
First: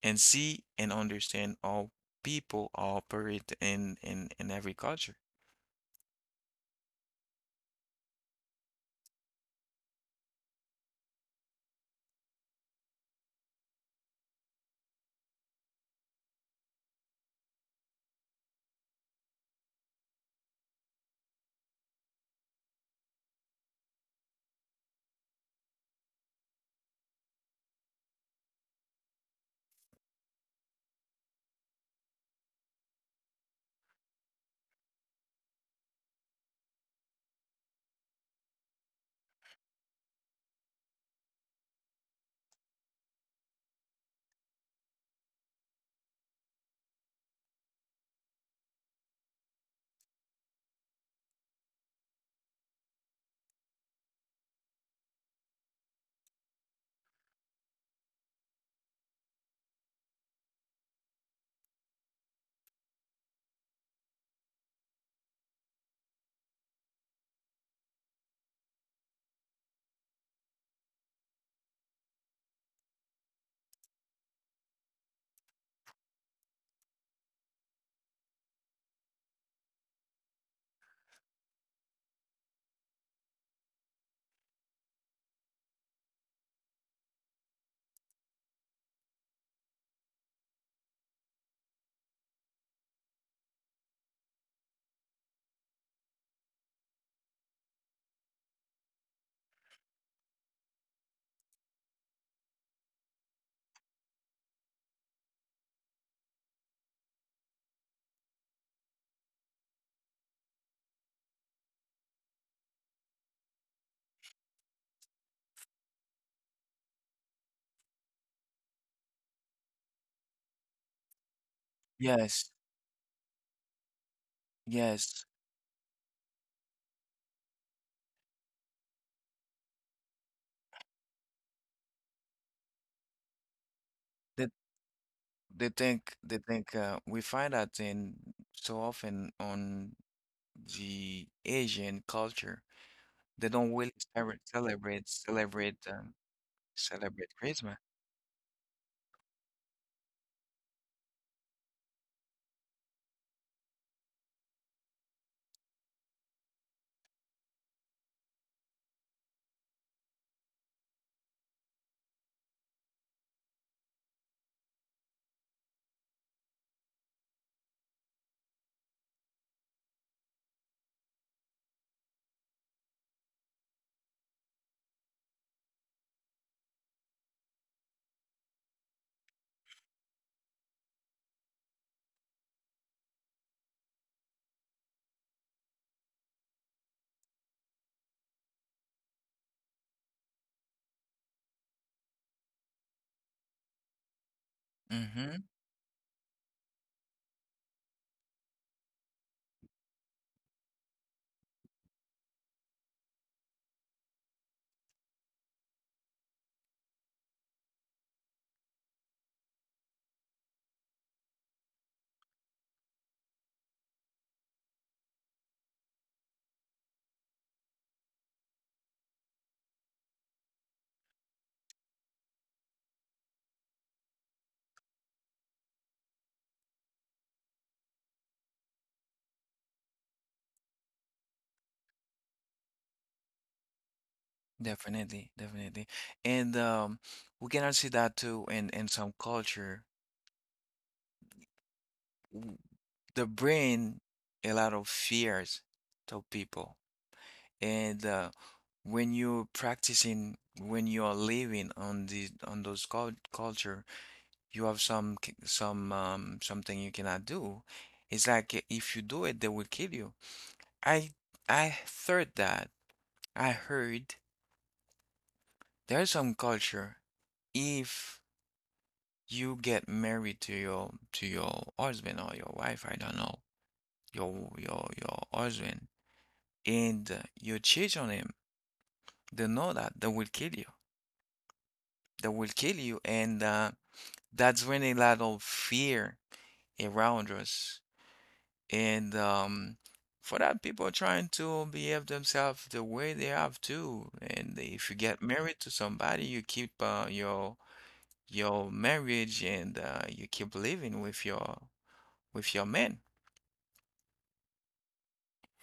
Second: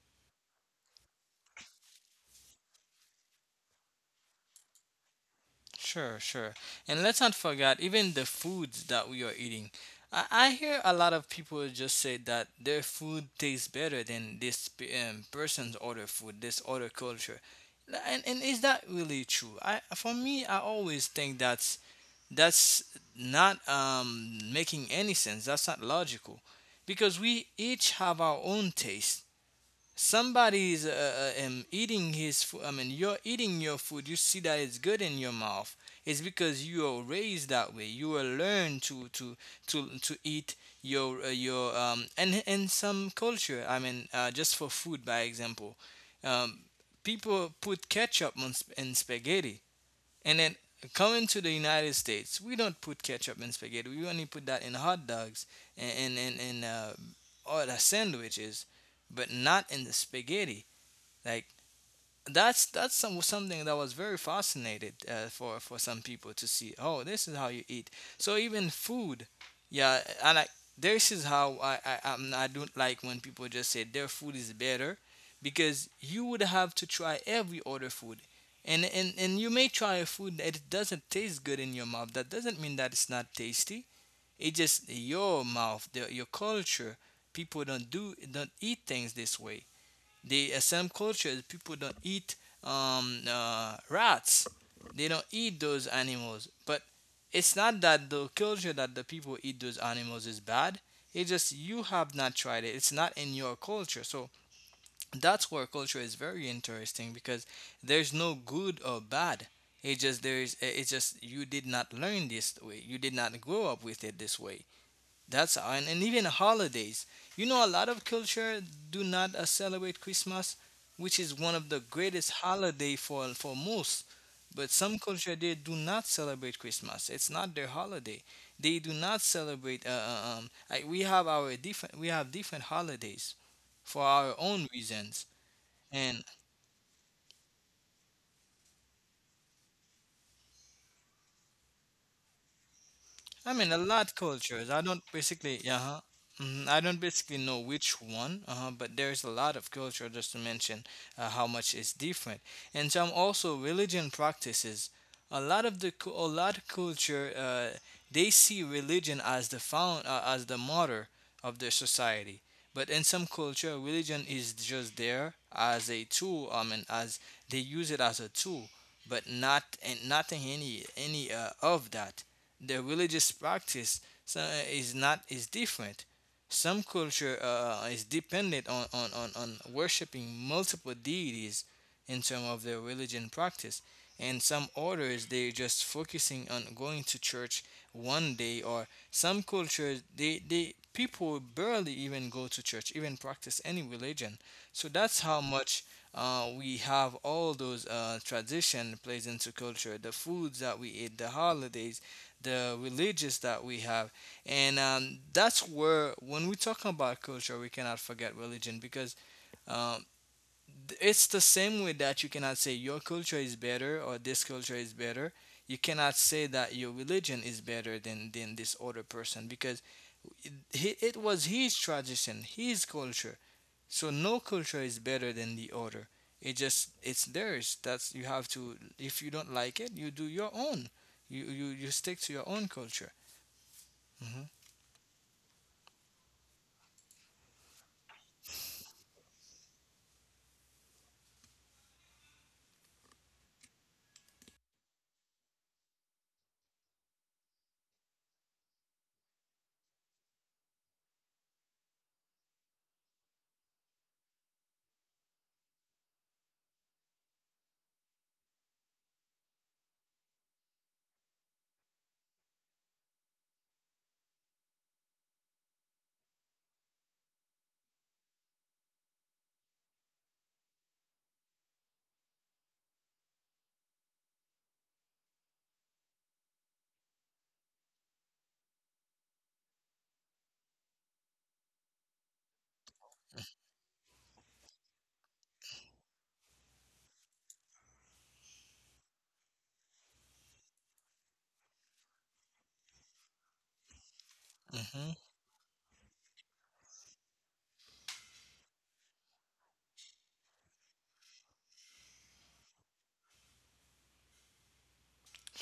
A: and understand how people operate in every culture.
B: Sure, sure. And let's not forget even the foods that we are eating. I hear a lot of people just say that their food tastes better than this person's other food, this other culture. And is that really true? I, for me, I always think that's not making any sense. That's not logical, because we each have our own taste. Somebody's eating his food, I mean you're eating your food, you see that it's good in your mouth. It's because you are raised that way, you were learned to to eat your and in some culture I mean just for food by example. um People put ketchup on in spaghetti, and then coming to the United States, we don't put ketchup in spaghetti. We only put that in hot dogs and other sandwiches, but not in the spaghetti. Like, that's some something that was very fascinated for some people to see. Oh, this is how you eat. So even food, yeah, and I, this is how I don't like when people just say their food is better, because you would have to try every other food, and you may try a food that it doesn't taste good in your mouth. That doesn't mean that it's not tasty. It just your mouth, the, your culture. People don't do don't eat things this way. The some cultures people don't eat rats. They don't eat those animals. But it's not that the culture that the people eat those animals is bad. It's just you have not tried it. It's not in your culture. So that's where culture is very interesting, because there's no good or bad. It just there is. It's just you did not learn this way. You did not grow up with it this way. That's all. And even holidays. You know, a lot of culture do not celebrate Christmas, which is one of the greatest
A: Yes,
B: holiday for most. But some
A: yes.
B: culture they do not celebrate Christmas. It's not their holiday. They do not celebrate. Like we have our different, we have different holidays for our
A: That
B: own reasons.
A: They think
B: And
A: they think uh, we find that in so often on the Asian culture, they
B: I mean,
A: don't
B: a
A: really
B: lot cultures. I don't basically, yeah, uh-huh. Mhm. I don't
A: celebrate
B: basically know
A: Christmas.
B: which one, but there's a lot of culture just to mention how much is different, and some also religion practices. A lot of the a lot of culture, they see religion as the found as the mother of their society. But in some culture, religion is just there as a tool. I mean, as they use it as a tool, but not and nothing any any of that. The religious practice so, is not is different. Some culture is dependent on, on worshiping multiple deities in terms of their religion practice. And some orders they're just focusing on going to church one day, or some cultures they people barely even go to church, even practice any religion. So that's how
A: Hmm.
B: much we have all those tradition plays into culture, the foods that we eat, the holidays, the religious that we have and that's where when we talk about culture we cannot forget religion, because um, it's the same way that you cannot say your culture is better or this culture is better. You cannot say that your religion is better than this other person, because it, it was his tradition, his culture. So no culture is better than the other. It just it's theirs. That's, you have to, if you don't like it you do your own. You stick to your own culture. Mm-hmm.
A: Definitely, definitely, and we cannot see that too in some culture. W- They bring a lot of fears to people, and when you're practicing, when you're living on the on those culture. You have something you cannot do. It's like if you do it, they will kill you. I I heard that. I heard there's some culture. If you get married to your husband or your wife, I don't know, your husband, and you cheat on him, they know that they will kill you. They will kill you, and that's when a lot of fear around us. And for that, people are trying to behave themselves the way they have to. And if you
B: Hmm.
A: get married to somebody, you keep your marriage and you keep living with your man,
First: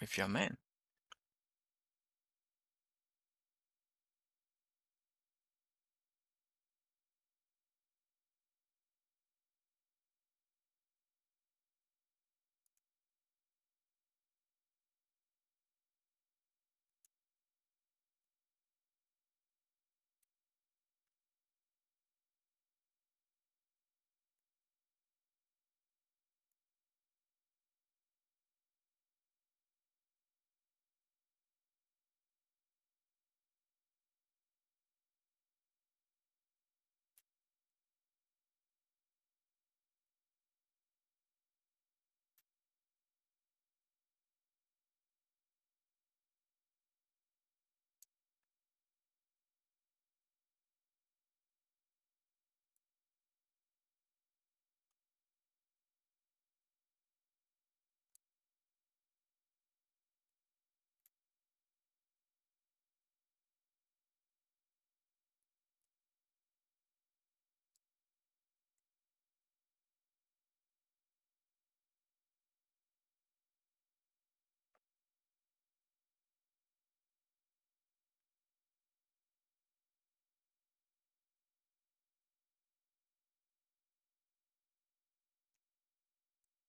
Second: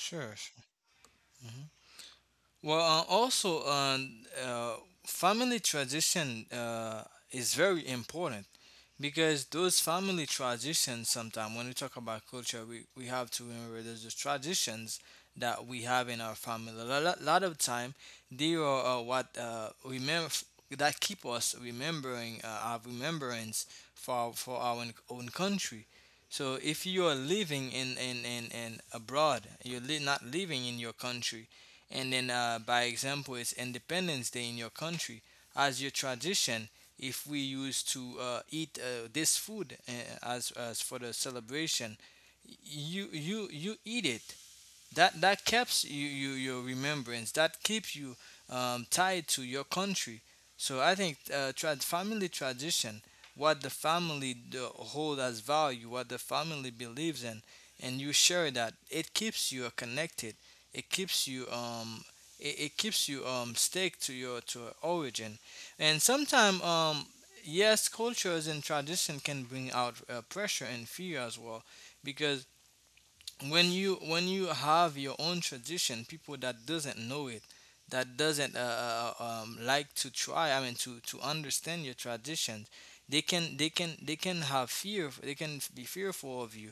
A: with your man.
B: sure. Well, also, uh, family tradition is very important, because those family traditions, sometimes when we talk about culture, we have to remember there's the traditions that we have in our family. A lot of time, they are what remember that keep us remembering our remembrance for for our own country. So if you are living in in abroad, you're not living in your country, and then, by example, it's Independence Day in your country. As your tradition, if we used to eat this food as for the celebration, you eat it. That that keeps you, you your remembrance. That keeps you tied to your country. So I think trad family tradition, what the family hold as value, what the family believes in, and you share that, it keeps you connected. It keeps you it, it keeps you stake to your origin, and sometimes yes, cultures and tradition can bring out pressure and fear as well, because when you have your own tradition, people that doesn't know it, that doesn't like to try, I mean to understand your traditions, they can they can have fear, they can be fearful of you.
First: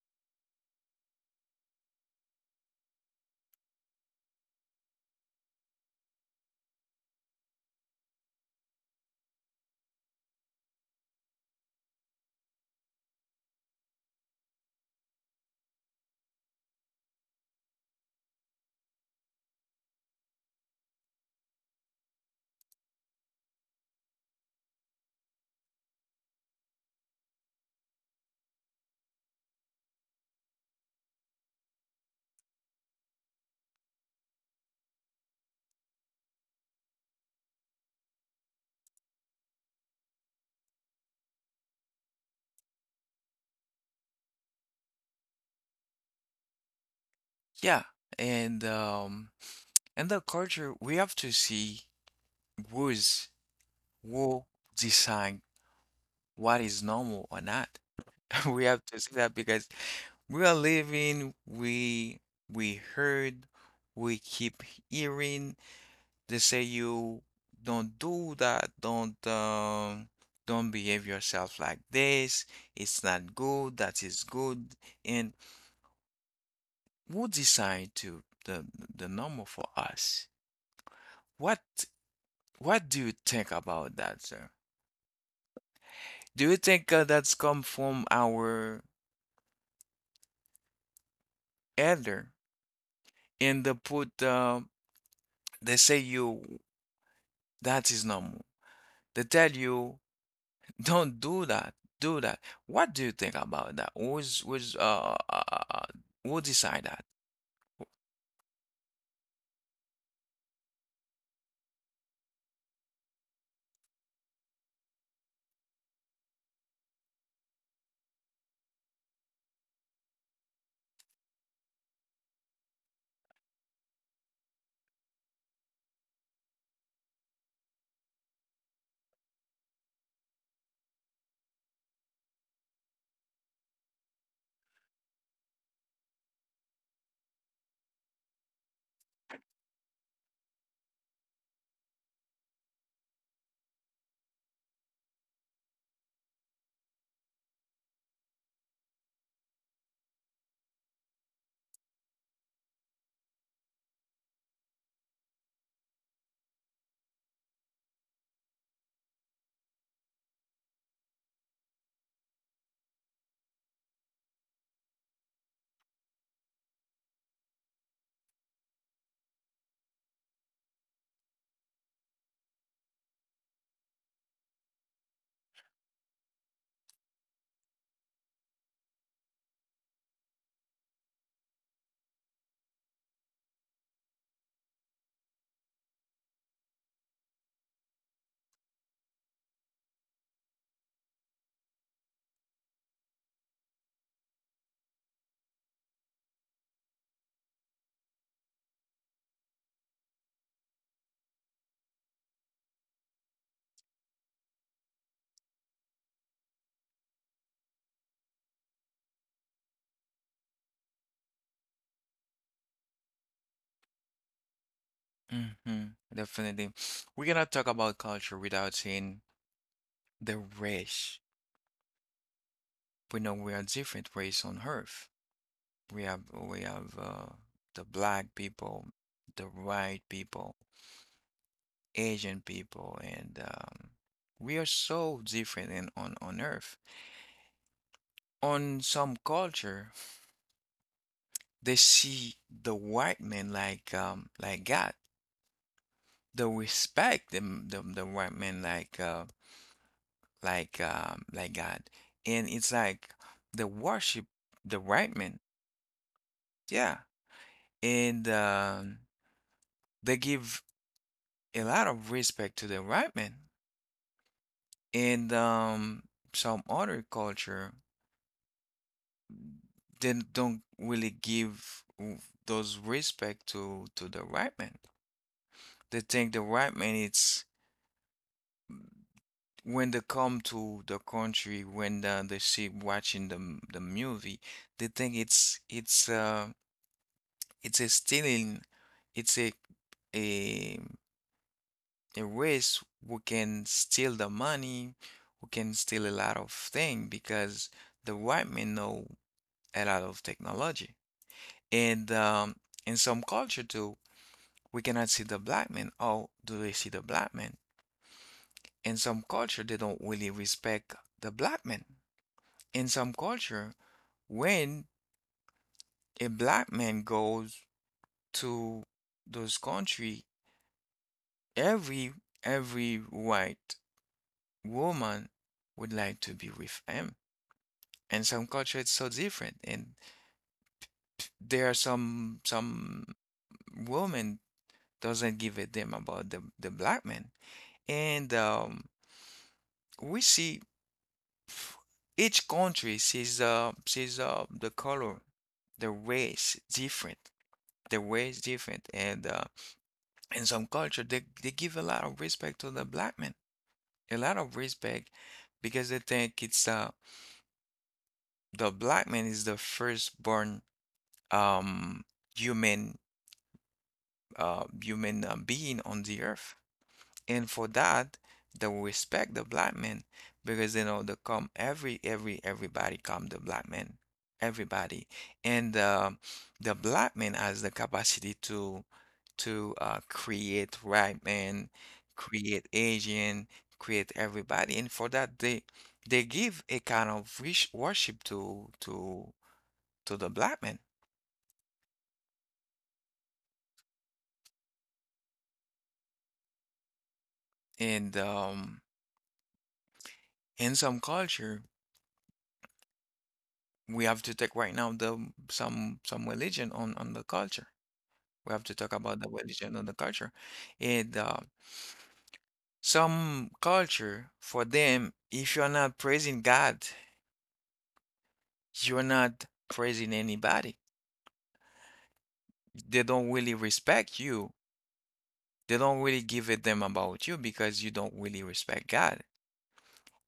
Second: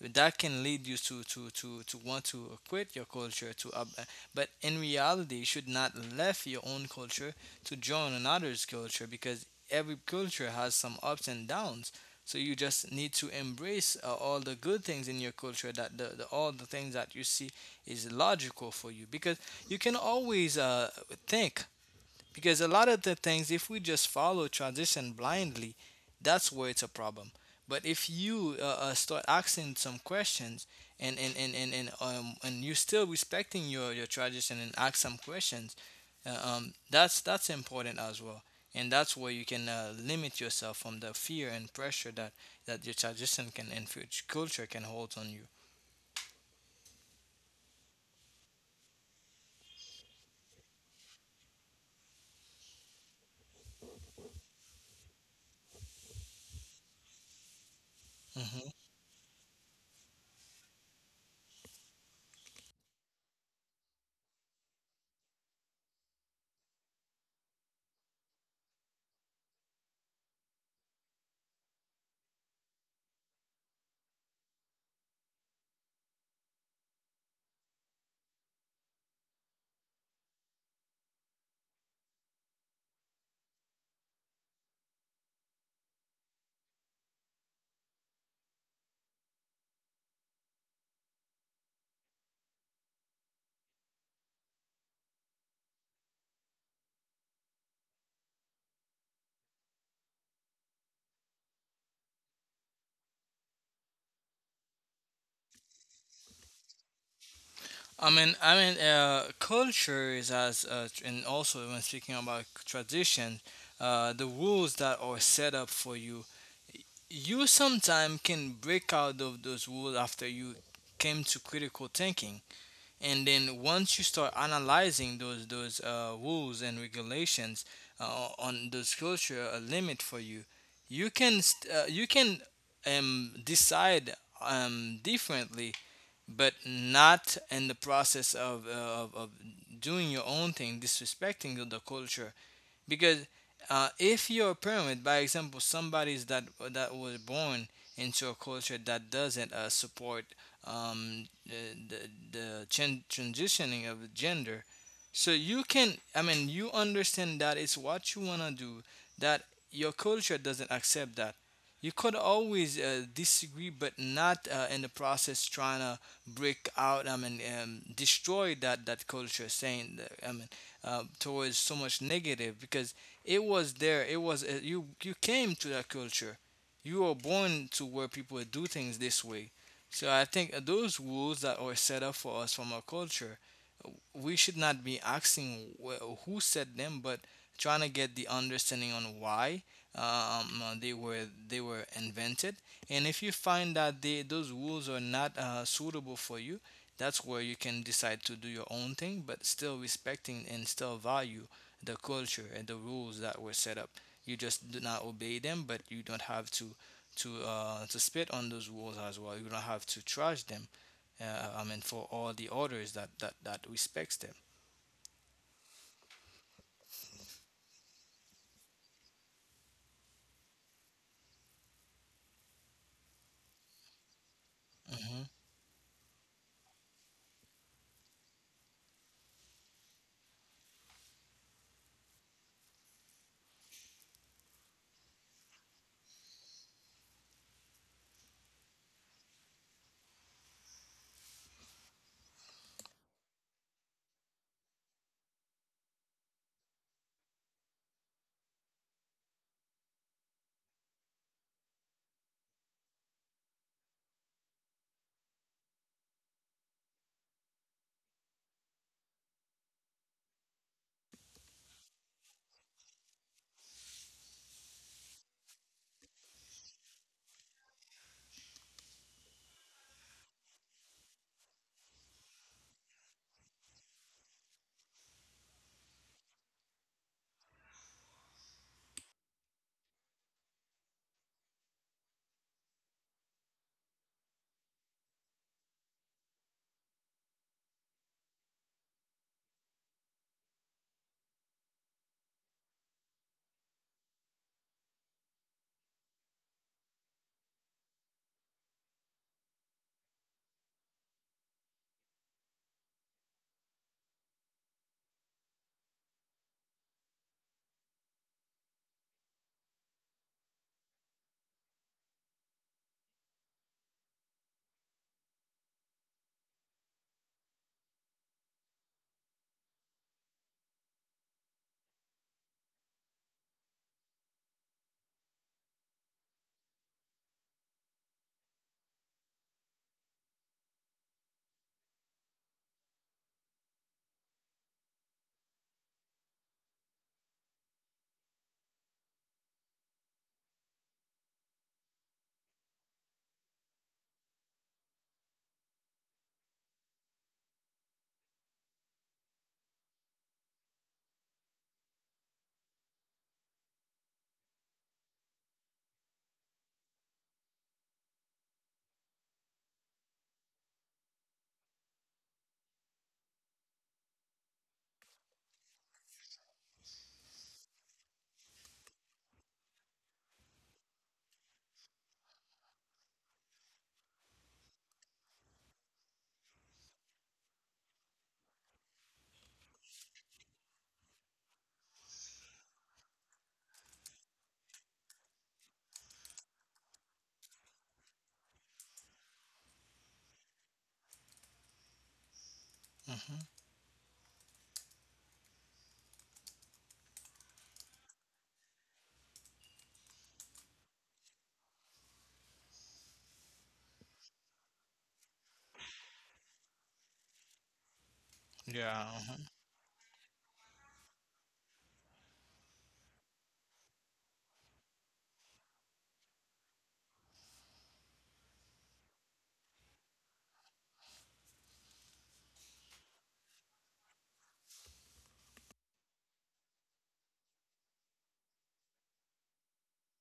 B: That can lead you to to want to quit your culture to but in reality you should not left your own culture to join another's culture, because every culture has some ups and downs. So you just need to embrace all the good things in your culture, that the all the things that you see is logical for you, because you can always think, because a lot of the things, if we just follow transition blindly, that's where it's a problem. But if you start asking some questions, and and you're still respecting your tradition and ask some questions, that's important as well. And that's where you can limit yourself from the fear and pressure that that your tradition can and future culture can hold on you.
A: Yeah, and um, and the culture we have to see. Rules will decide what is normal or not. We
B: Mm-hmm.
A: have to see that because we are living, we heard, we keep hearing. They say you don't do that, don't behave yourself like this. It's not good. That is good. And who decide to the normal for us? What what do you think about that, sir? Do you think that's come from our elder and they say you that is normal. They tell you don't do that, do that. What do you think about that? Who decide that?
B: Culture is as and also when speaking about tradition, the rules that are set up for you, you sometimes can break out of those rules after you came to critical thinking, and then once you start analyzing those rules and regulations on those culture a limit for you, you can you can decide differently, but not in the process of, doing your own thing, disrespecting the culture, because if you're a parent, by example, somebody's that that was born into a culture that doesn't support the the transitioning of gender. So you can, I mean, you understand that it's what you wanna do, that your culture doesn't accept that. You could always disagree, but not in the process trying to break out. I mean, destroy that that culture, saying, that, I mean, towards so much negative, because it was there. It was you. You came to that culture. You were born to where people do things this way. So I think those rules that are set up for us from our culture, we should not be asking who said them, but trying to get the understanding on why um, uh, they were invented. And if you find that they, those rules are not suitable for you, that's where you can decide to do your own thing, but still respecting and still value the culture and the rules that were set up. You just do not obey them, but you don't have to to spit on those rules as well. You don't have to trash them. I mean, for all the orders that that respects them.
A: Hmm. Definitely. We cannot talk about culture without saying the race. We know we are different race on earth.
B: Hmm.
A: We have the black people, the white people, Asian people, and we are so different in, on earth. On some culture, they see the white man like God. They respect the white man like God, and it's like they worship the white man. Yeah, and they give a lot of respect to the environment. And some other culture then don't really give those respect to the right man. They think the right man it's when they come to the country when they see watching the movie, they think it's a stealing, it's a a race who can steal the money, who can steal a lot of thing because the white men know a lot of technology. And in some culture too, we cannot see the black man. Or do they see the black man? In some culture, they don't really respect the black man. In some culture, when a black man goes to those country, every every white woman would like to be with him. In some culture, it's so different, and there are some women doesn't give a damn about the black man. And we see f- each country sees the color, the race different, the race different, and in some culture they give a lot of respect to the black man, a lot of respect because they think it's the black man is the firstborn um human human being on the earth, and for that they will respect the black man because they come everybody come the black man everybody, and the black man has the capacity to create white man, create Asian, create everybody, and for that they give a kind of worship to the black man.
B: Hmm.
A: And in some culture we have to take right now the some religion on the culture. We have to talk
B: Yeah.
A: about the religion and the culture. And some culture, for them, if you're not praising God, you're not praising anybody. They don't really respect you. They don't really give a damn about you because you don't really respect God.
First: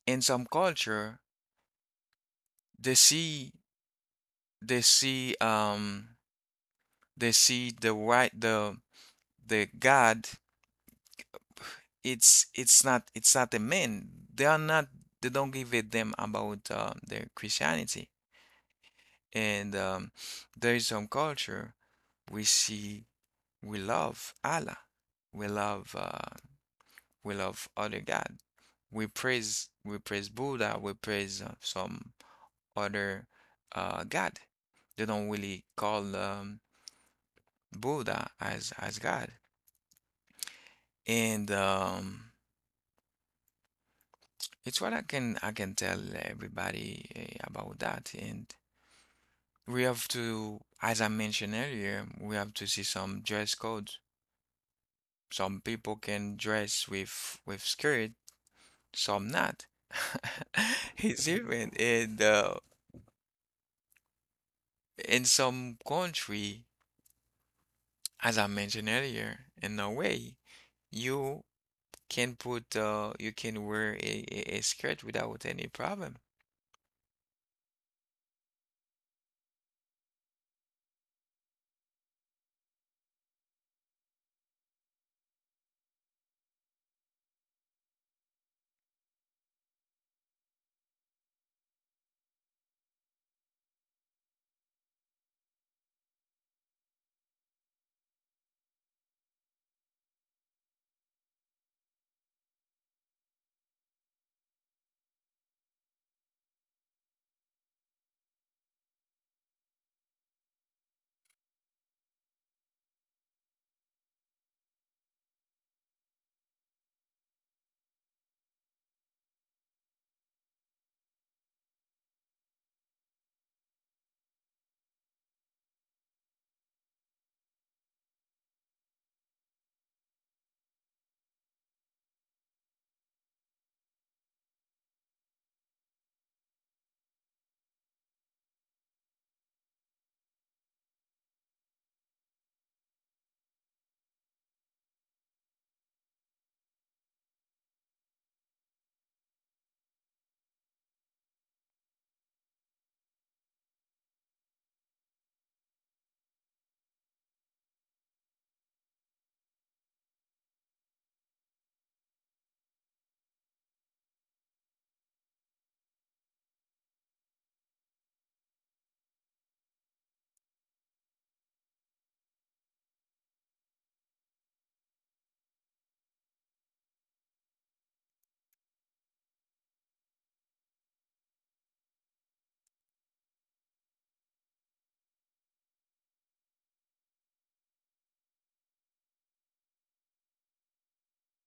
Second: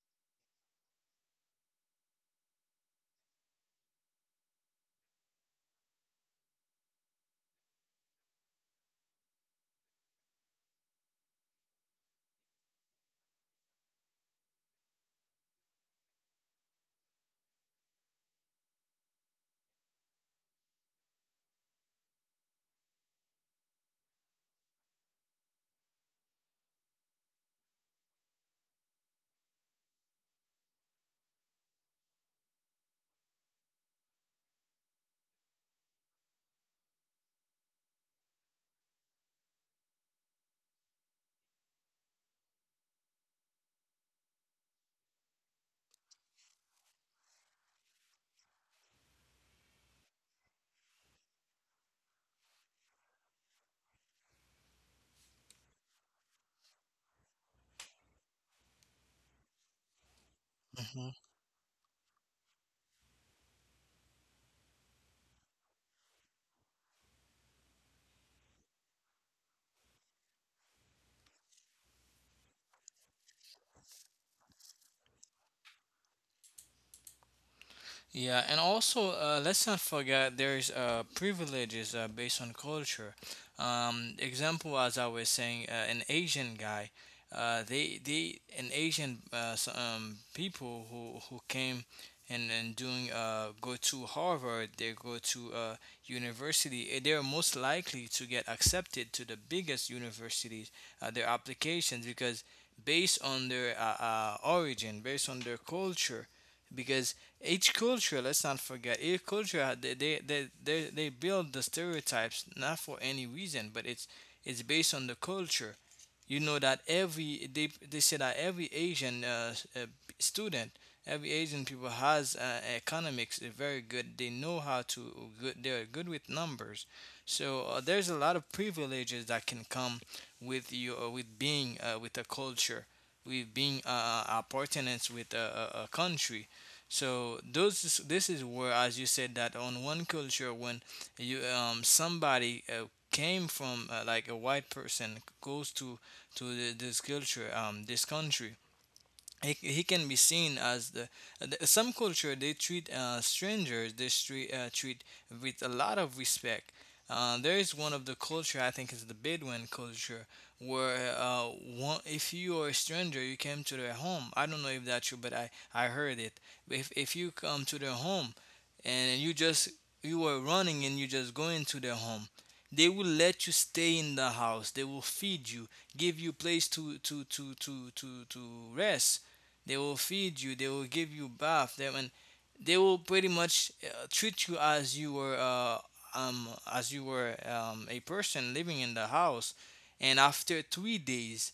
A: In some culture, they see they see um they see the right the God. It's not a man. They are not. They don't give a damn about their Christianity. And there is some culture we see we love Allah, we love uh, we love other God. We praise Buddha, we praise some other God. They don't really call Buddha as God. And it's what I can tell everybody about that. And we have to, as I mentioned earlier, we have to see some dress codes. Some people can dress with skirt, some not. It's even in some country, as I mentioned earlier, in Norway, you you can wear a skirt without any problem.
B: Yeah, and also let's not forget there's privileges based on culture. Example, as I was saying, an Asian guy, they an Asian people who came and doing go to Harvard, they go to university. They are most likely to get accepted to the biggest universities. Their applications because based on their origin, based on their culture because each culture, let's not forget, each culture they build the stereotypes not for any reason but it's based on the culture. You know that every they say that every Asian uh, student, every Asian people has economics, they're very good they know how to good they're good with numbers. So there's a lot of privileges that can come with you with being with a culture, with being appartenance with a country. So this is where, as you said, that on one culture when you somebody came from like a white person goes to this culture, this country, he can be seen as some culture they treat strangers, they treat with a lot of respect. There is one of the culture, I think, is the Bedouin culture, where one, if you are a stranger, you came to their home. I don't know if that's true, but I heard it. If you come to their home and you just, you were running and you just go into their home, they will let you stay in the house, they will feed you, give you place to rest they will feed you. They will give you bath. They and they will pretty much treat you as you were a person living in the house. And after 3 days,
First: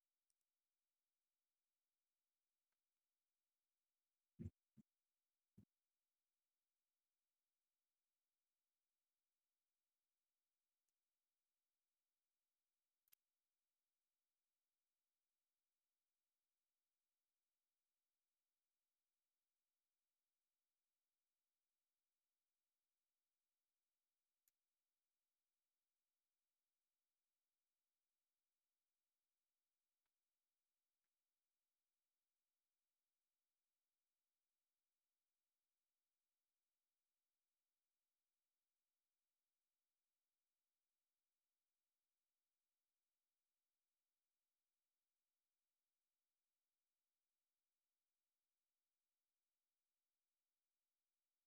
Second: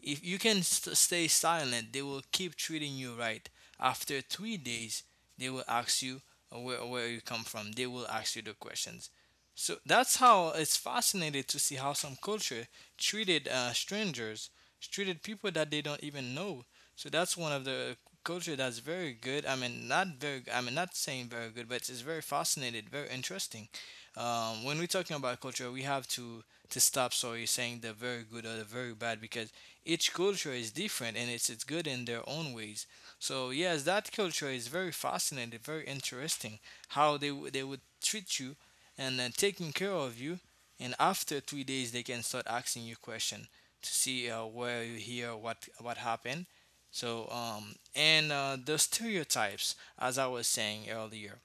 B: if you can stay silent, they will keep treating you right. After 3 days, they will ask you where you come from. They will ask you the questions. So that's how it's fascinating to see how some culture treated strangers, treated people that they don't even know. So that's one of the culture that's very good. I mean, not very. I mean, not saying very good, but it's very fascinating, very interesting. When we're talking about culture, we have to stop, sorry, saying the very good or the very bad, because each culture is different and it's good in their own ways. So yes, that culture is very fascinating, very interesting. How they would treat you and then taking care of you, and after 3 days they can start asking you question to see where you here, what happened. So, and the stereotypes, as I was saying earlier,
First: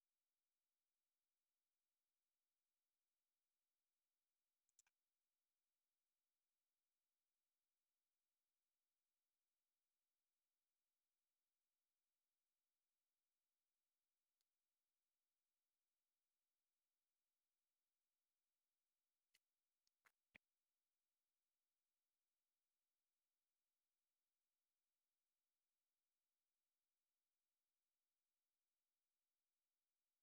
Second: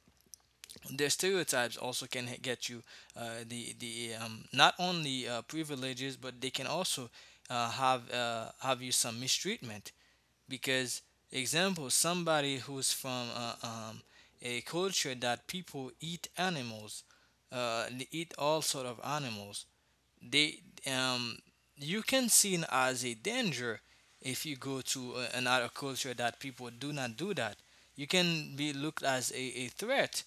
B: the stereotypes also can get you the not only privileges, but they can also have you some mistreatment. Because, example, somebody who's from a culture that people eat animals, they eat all sort of animals, they, um, you can see it as a danger. If you go to another culture that people do not do that, you can be looked as a threat,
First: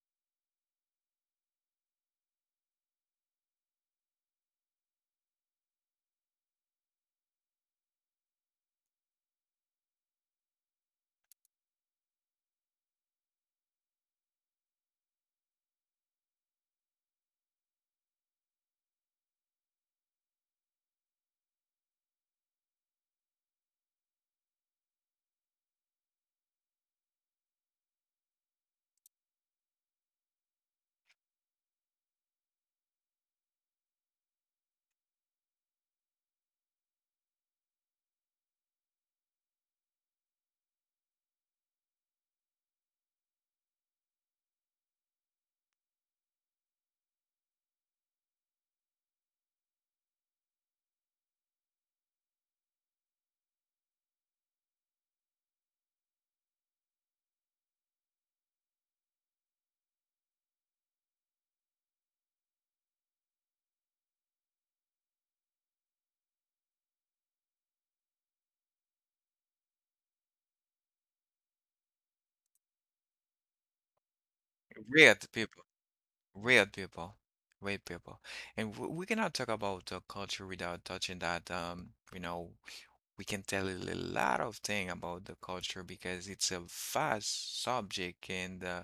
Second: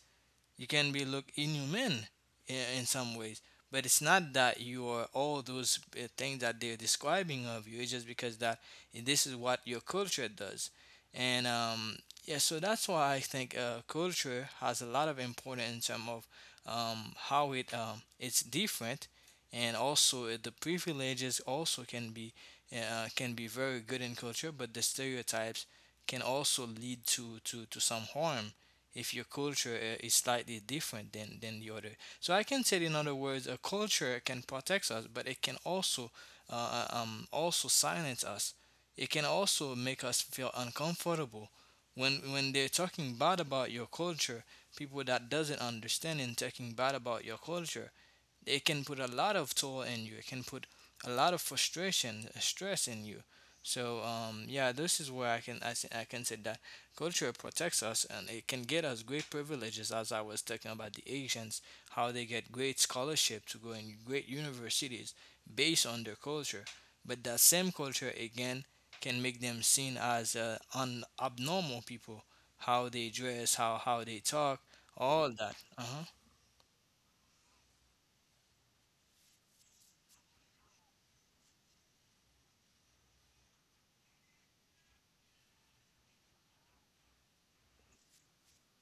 B: you can be look inhuman, in some ways. But it's not that you are all those things that they're describing of you, it's just because that this is what your culture does. And yeah, so that's why I think culture has a lot of importance in terms of, how it, it's different. And also the privileges also can be very good in culture, but the stereotypes can also lead to some harm if your culture is slightly different than the other. So I can say, in other words, a culture can protect us, but it can also also silence us. It can also make us feel uncomfortable when they're talking bad about your culture. People that doesn't understand and talking bad about your culture, it can put a lot of toll in you. It can put a lot of frustration, stress in you. So yeah, this is where I can say that culture protects us and it can get us great privileges. As I was talking about the Asians, how they get great scholarship to go in great universities based on their culture. But that same culture again can make them seen as abnormal people. How they dress, how they talk, all
A: Weird
B: that.
A: people,
B: Uh
A: weird people, weird people, and w we cannot talk about culture without touching that. We can tell a lot of thing about the culture because it's a vast subject, and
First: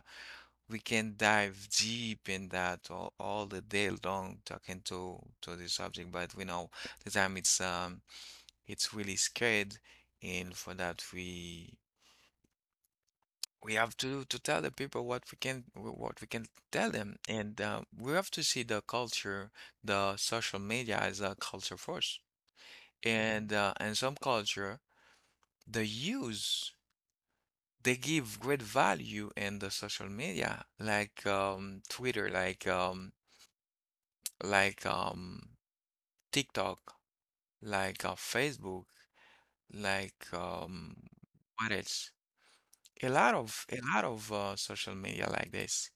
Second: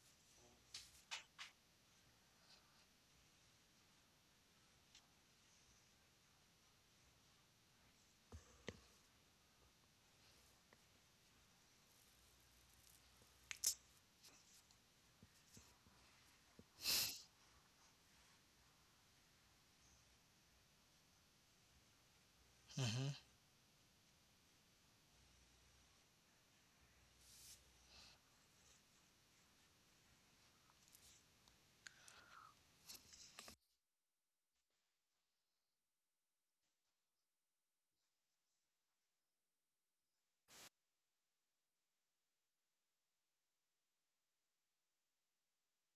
A: we can dive deep in that all the day long talking to the subject, but we know the time it's really scared, and for that we have to tell the people what we can tell them, and we have to see the social media as a culture force,
B: huh.
A: and in some culture the use they give great value in the social media like Twitter, like TikTok, like Facebook, like what else? A lot of social media like this.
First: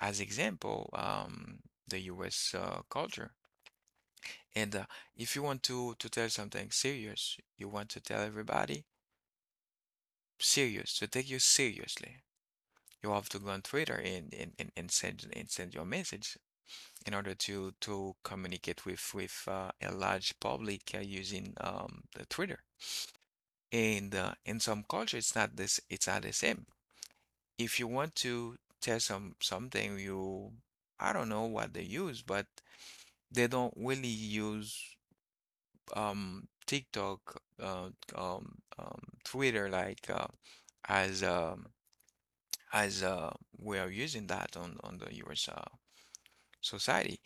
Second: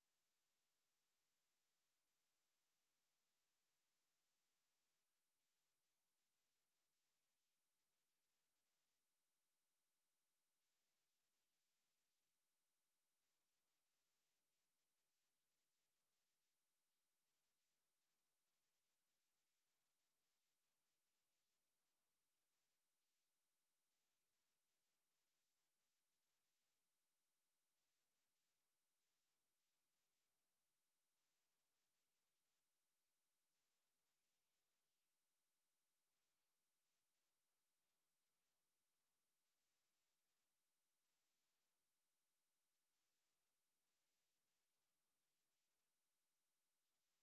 A: As example, the U.S. Culture. And if you want to tell something serious, you want to tell everybody serious to take you seriously. You have to go on Twitter and send your message in order to communicate with a large public using the Twitter. And in some culture, it's not this, it's not the same. If you want to tell something, you I don't know what they use, but they don't really use TikTok, Twitter, as um, as we are using that on the US society.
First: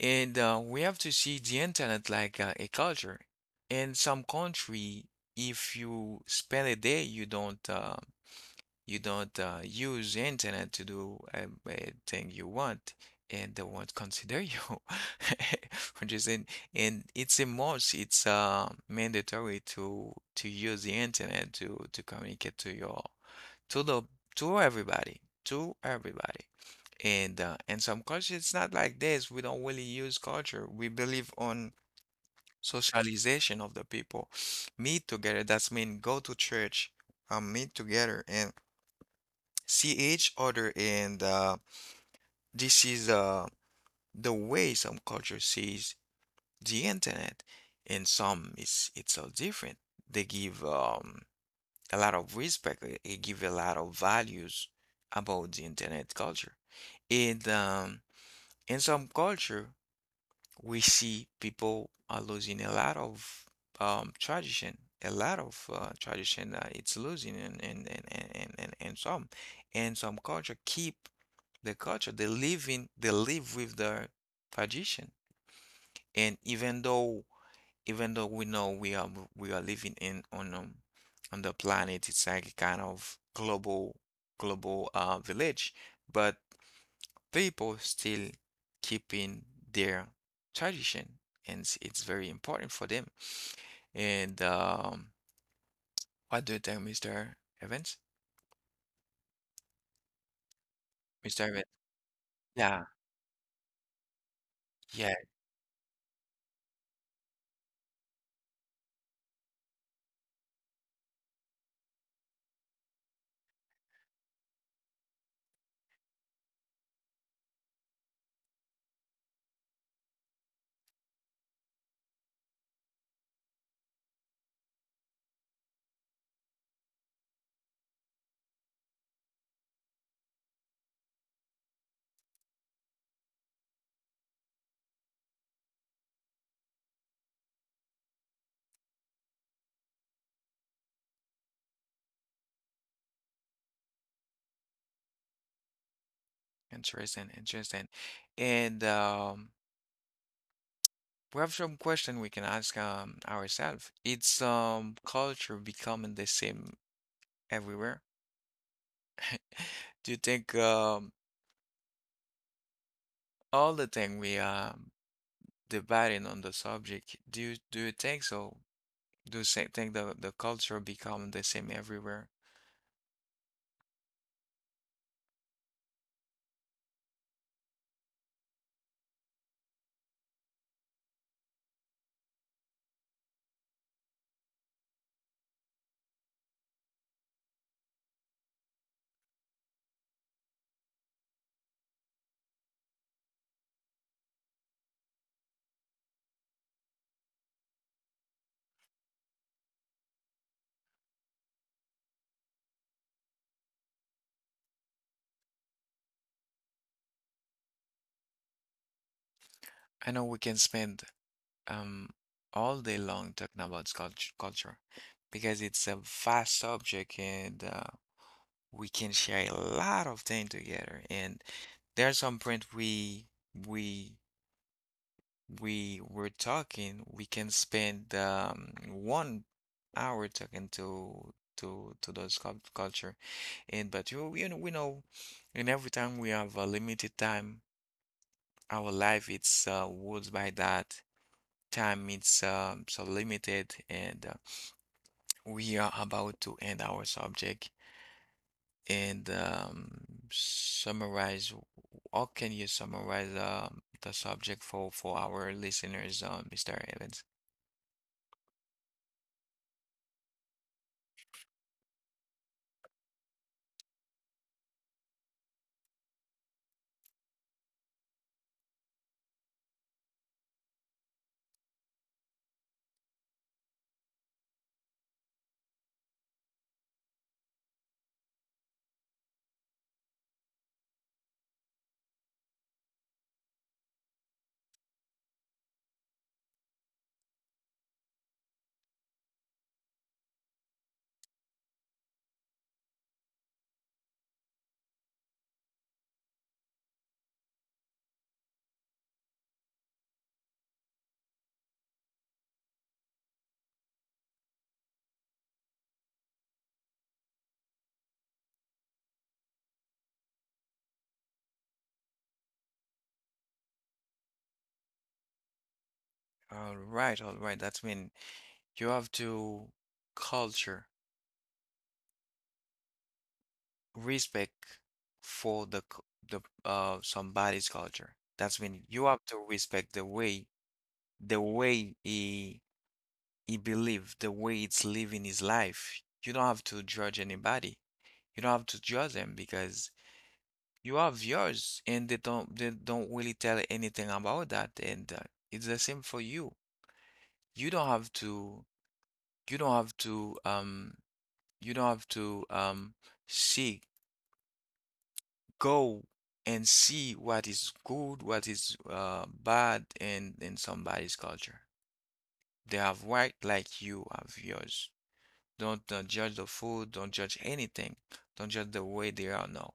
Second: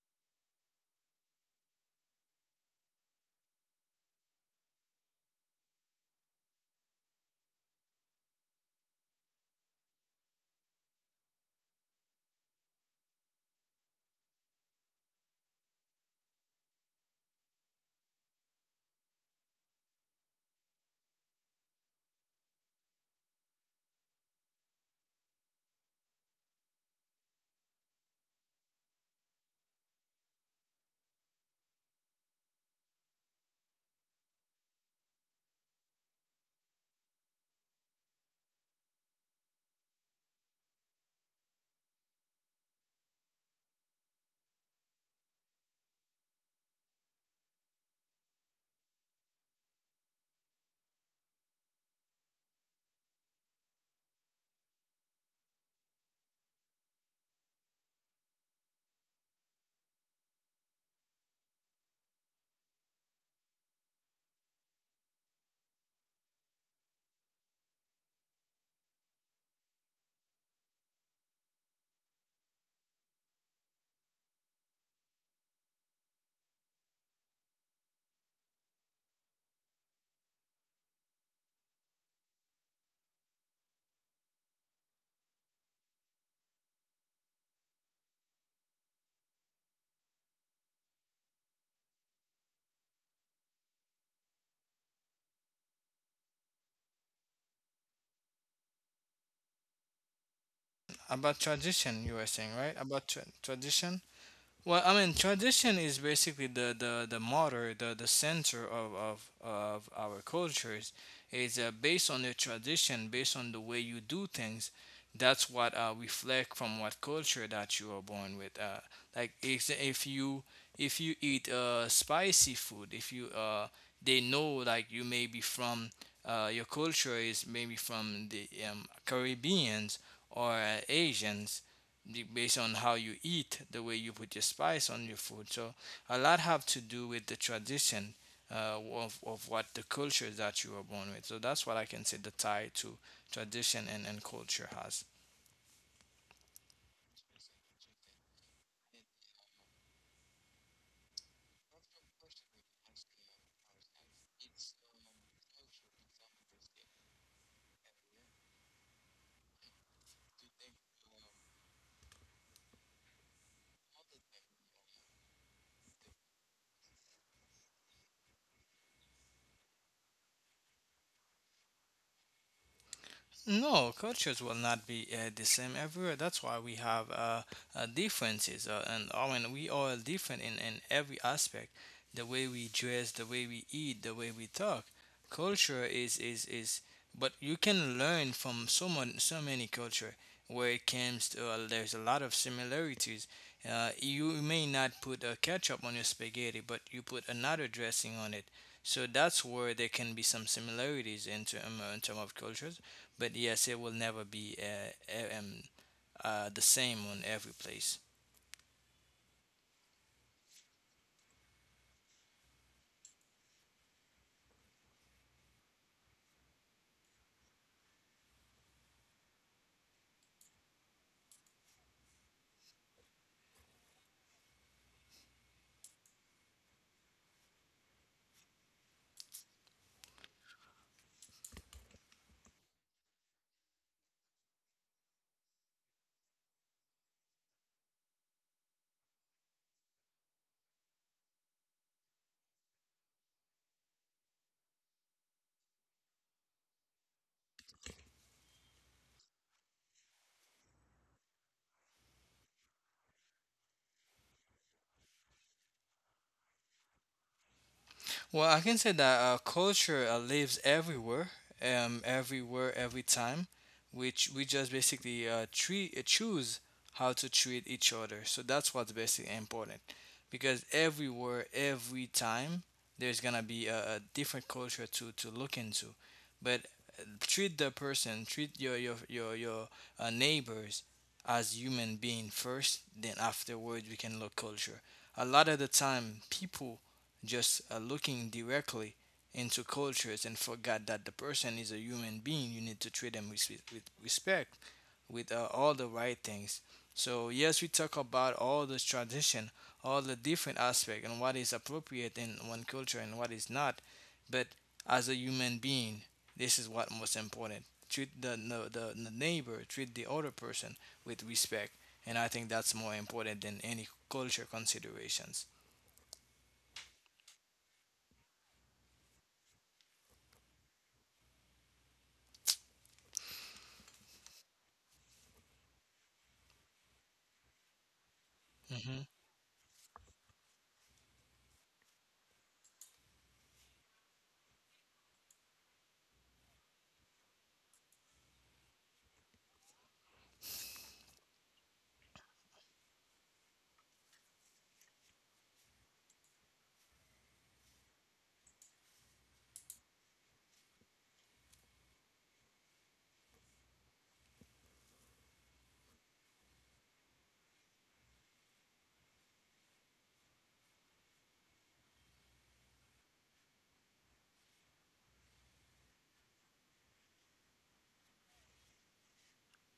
A: And we have to see the internet like a culture. In some country, if you spend a day, you don't use internet to do a thing you want, and they won't consider you. Which is in, and it's a must. It's mandatory to use the internet to communicate to your to the to everybody to everybody. And some cultures, it's not like this. We don't really use culture. We believe on socialization of the people. Meet together. That's mean go to church, meet together and see each other. And this is the way some culture sees the internet. And some it's so different. They give a lot of respect. They give a lot of values about the internet culture. And in some culture, we see people are losing a lot of tradition. A lot of tradition it's losing, and some culture keep the culture. They live with their tradition, and even though we know we are living in on the planet, it's like a kind of global village, but people still keeping their tradition, and it's very important for them. And what do you think, Mr. Evans? Mr.
B: About
A: Evans?
B: tradition you were saying, right?
A: Yeah,
B: About tradition. Well, I
A: yeah,
B: mean, tradition is basically the motor, the center of our cultures. It's based on the tradition, based on the way you do things. That's what reflect from what culture that you are born with. Like if you, if you eat spicy food, if you they know like you may be from your culture is maybe from the Caribbeans or Asians, based on how you eat, the way you put your spice on your food. So a lot have to do with the tradition of what the culture that you were born with. So that's what I can say the tie to tradition and culture has.
A: interesting, interesting. And we have some question we can ask ourselves. It's culture becoming the same everywhere. Do you think all the thing we are debating on the subject? Do you think so? Do the same thing. The culture become the same everywhere.
B: No, cultures will not be the same everywhere. That's why we have differences, and I mean we are different in every aspect. The way we dress, the way we eat, the way we talk. Culture is, but you can learn from so many culture where it comes to there's a lot of similarities. You may not put a ketchup on your spaghetti, but you put another dressing on it. So that's where there can be some similarities in in term of cultures, but yes, it will never be e- um, the same on every place.
A: I know we can spend um all day long talking about culture because it's a vast subject, and we can share a lot of things together. And there's some point we we were talking. We can spend 1 hour talking to those culture. And, but we know, and every time we have a limited time. Our life, it's ruled by that time. It's so limited, and we are about to end our subject, and summarize. How can you summarize the subject for our listeners, Mr. Evans?
B: Well, I can say that culture lives everywhere, everywhere, every time, which we just basically choose how to treat each other. So that's what's basically important, because everywhere, every time, there's gonna be a different culture to look into. But treat the person, treat your neighbors as human being first. Then afterwards, we can look culture. A lot of the time, people just looking directly into cultures and forgot that the person is a human being. You need to treat them with respect, with all the right things. So yes, we talk about all this tradition, all the different aspect, and what is appropriate in one culture and what is not. But as a human being, this is what most important. Treat the neighbor, treat the other person with respect, and I think that's more important than any culture considerations.
A: All right, all right, that's mean you have to culture respect for the c- the somebody's culture, that's mean you have to respect the way he believed the way it's living his life. You don't have to judge anybody. You don't have to judge them because you have yours and they don't really tell anything about that. And it's the same for you. You don't have to you don't have to um you don't have to um see, go and see what is good, what is bad and in somebody's culture. They have right like you have yours. Don't judge the food, don't judge anything, don't judge the way they are now.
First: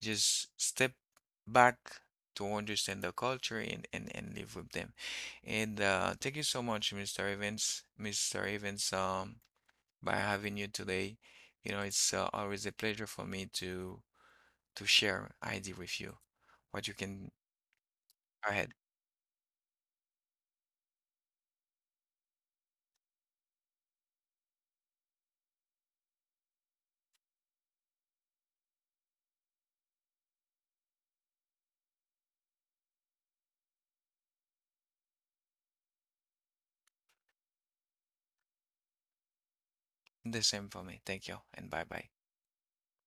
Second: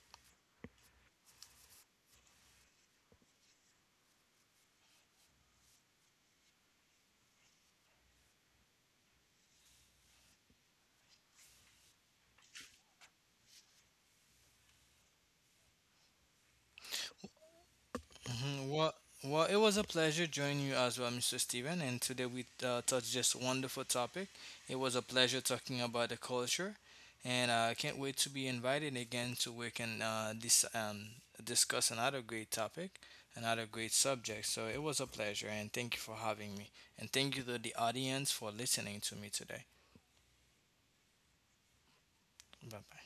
A: Just step back to understand the culture, and live with them. And thank you so much, Mr. Evans, Mr. Evans, by having you today. You know, it's always a pleasure for me to share ID with you. What you can. Go
B: Mm.
A: ahead.
B: Well, it was a pleasure joining you as well, Mr. Steven. And today we touched just wonderful topic. It was a pleasure talking about the culture, and I can't wait to be invited again to we can discuss another great topic, another great subject. So it was a pleasure, and thank you for having me, and thank you to the audience for listening to me today.
A: The same for me. Thank you, and bye bye.
B: Bye bye.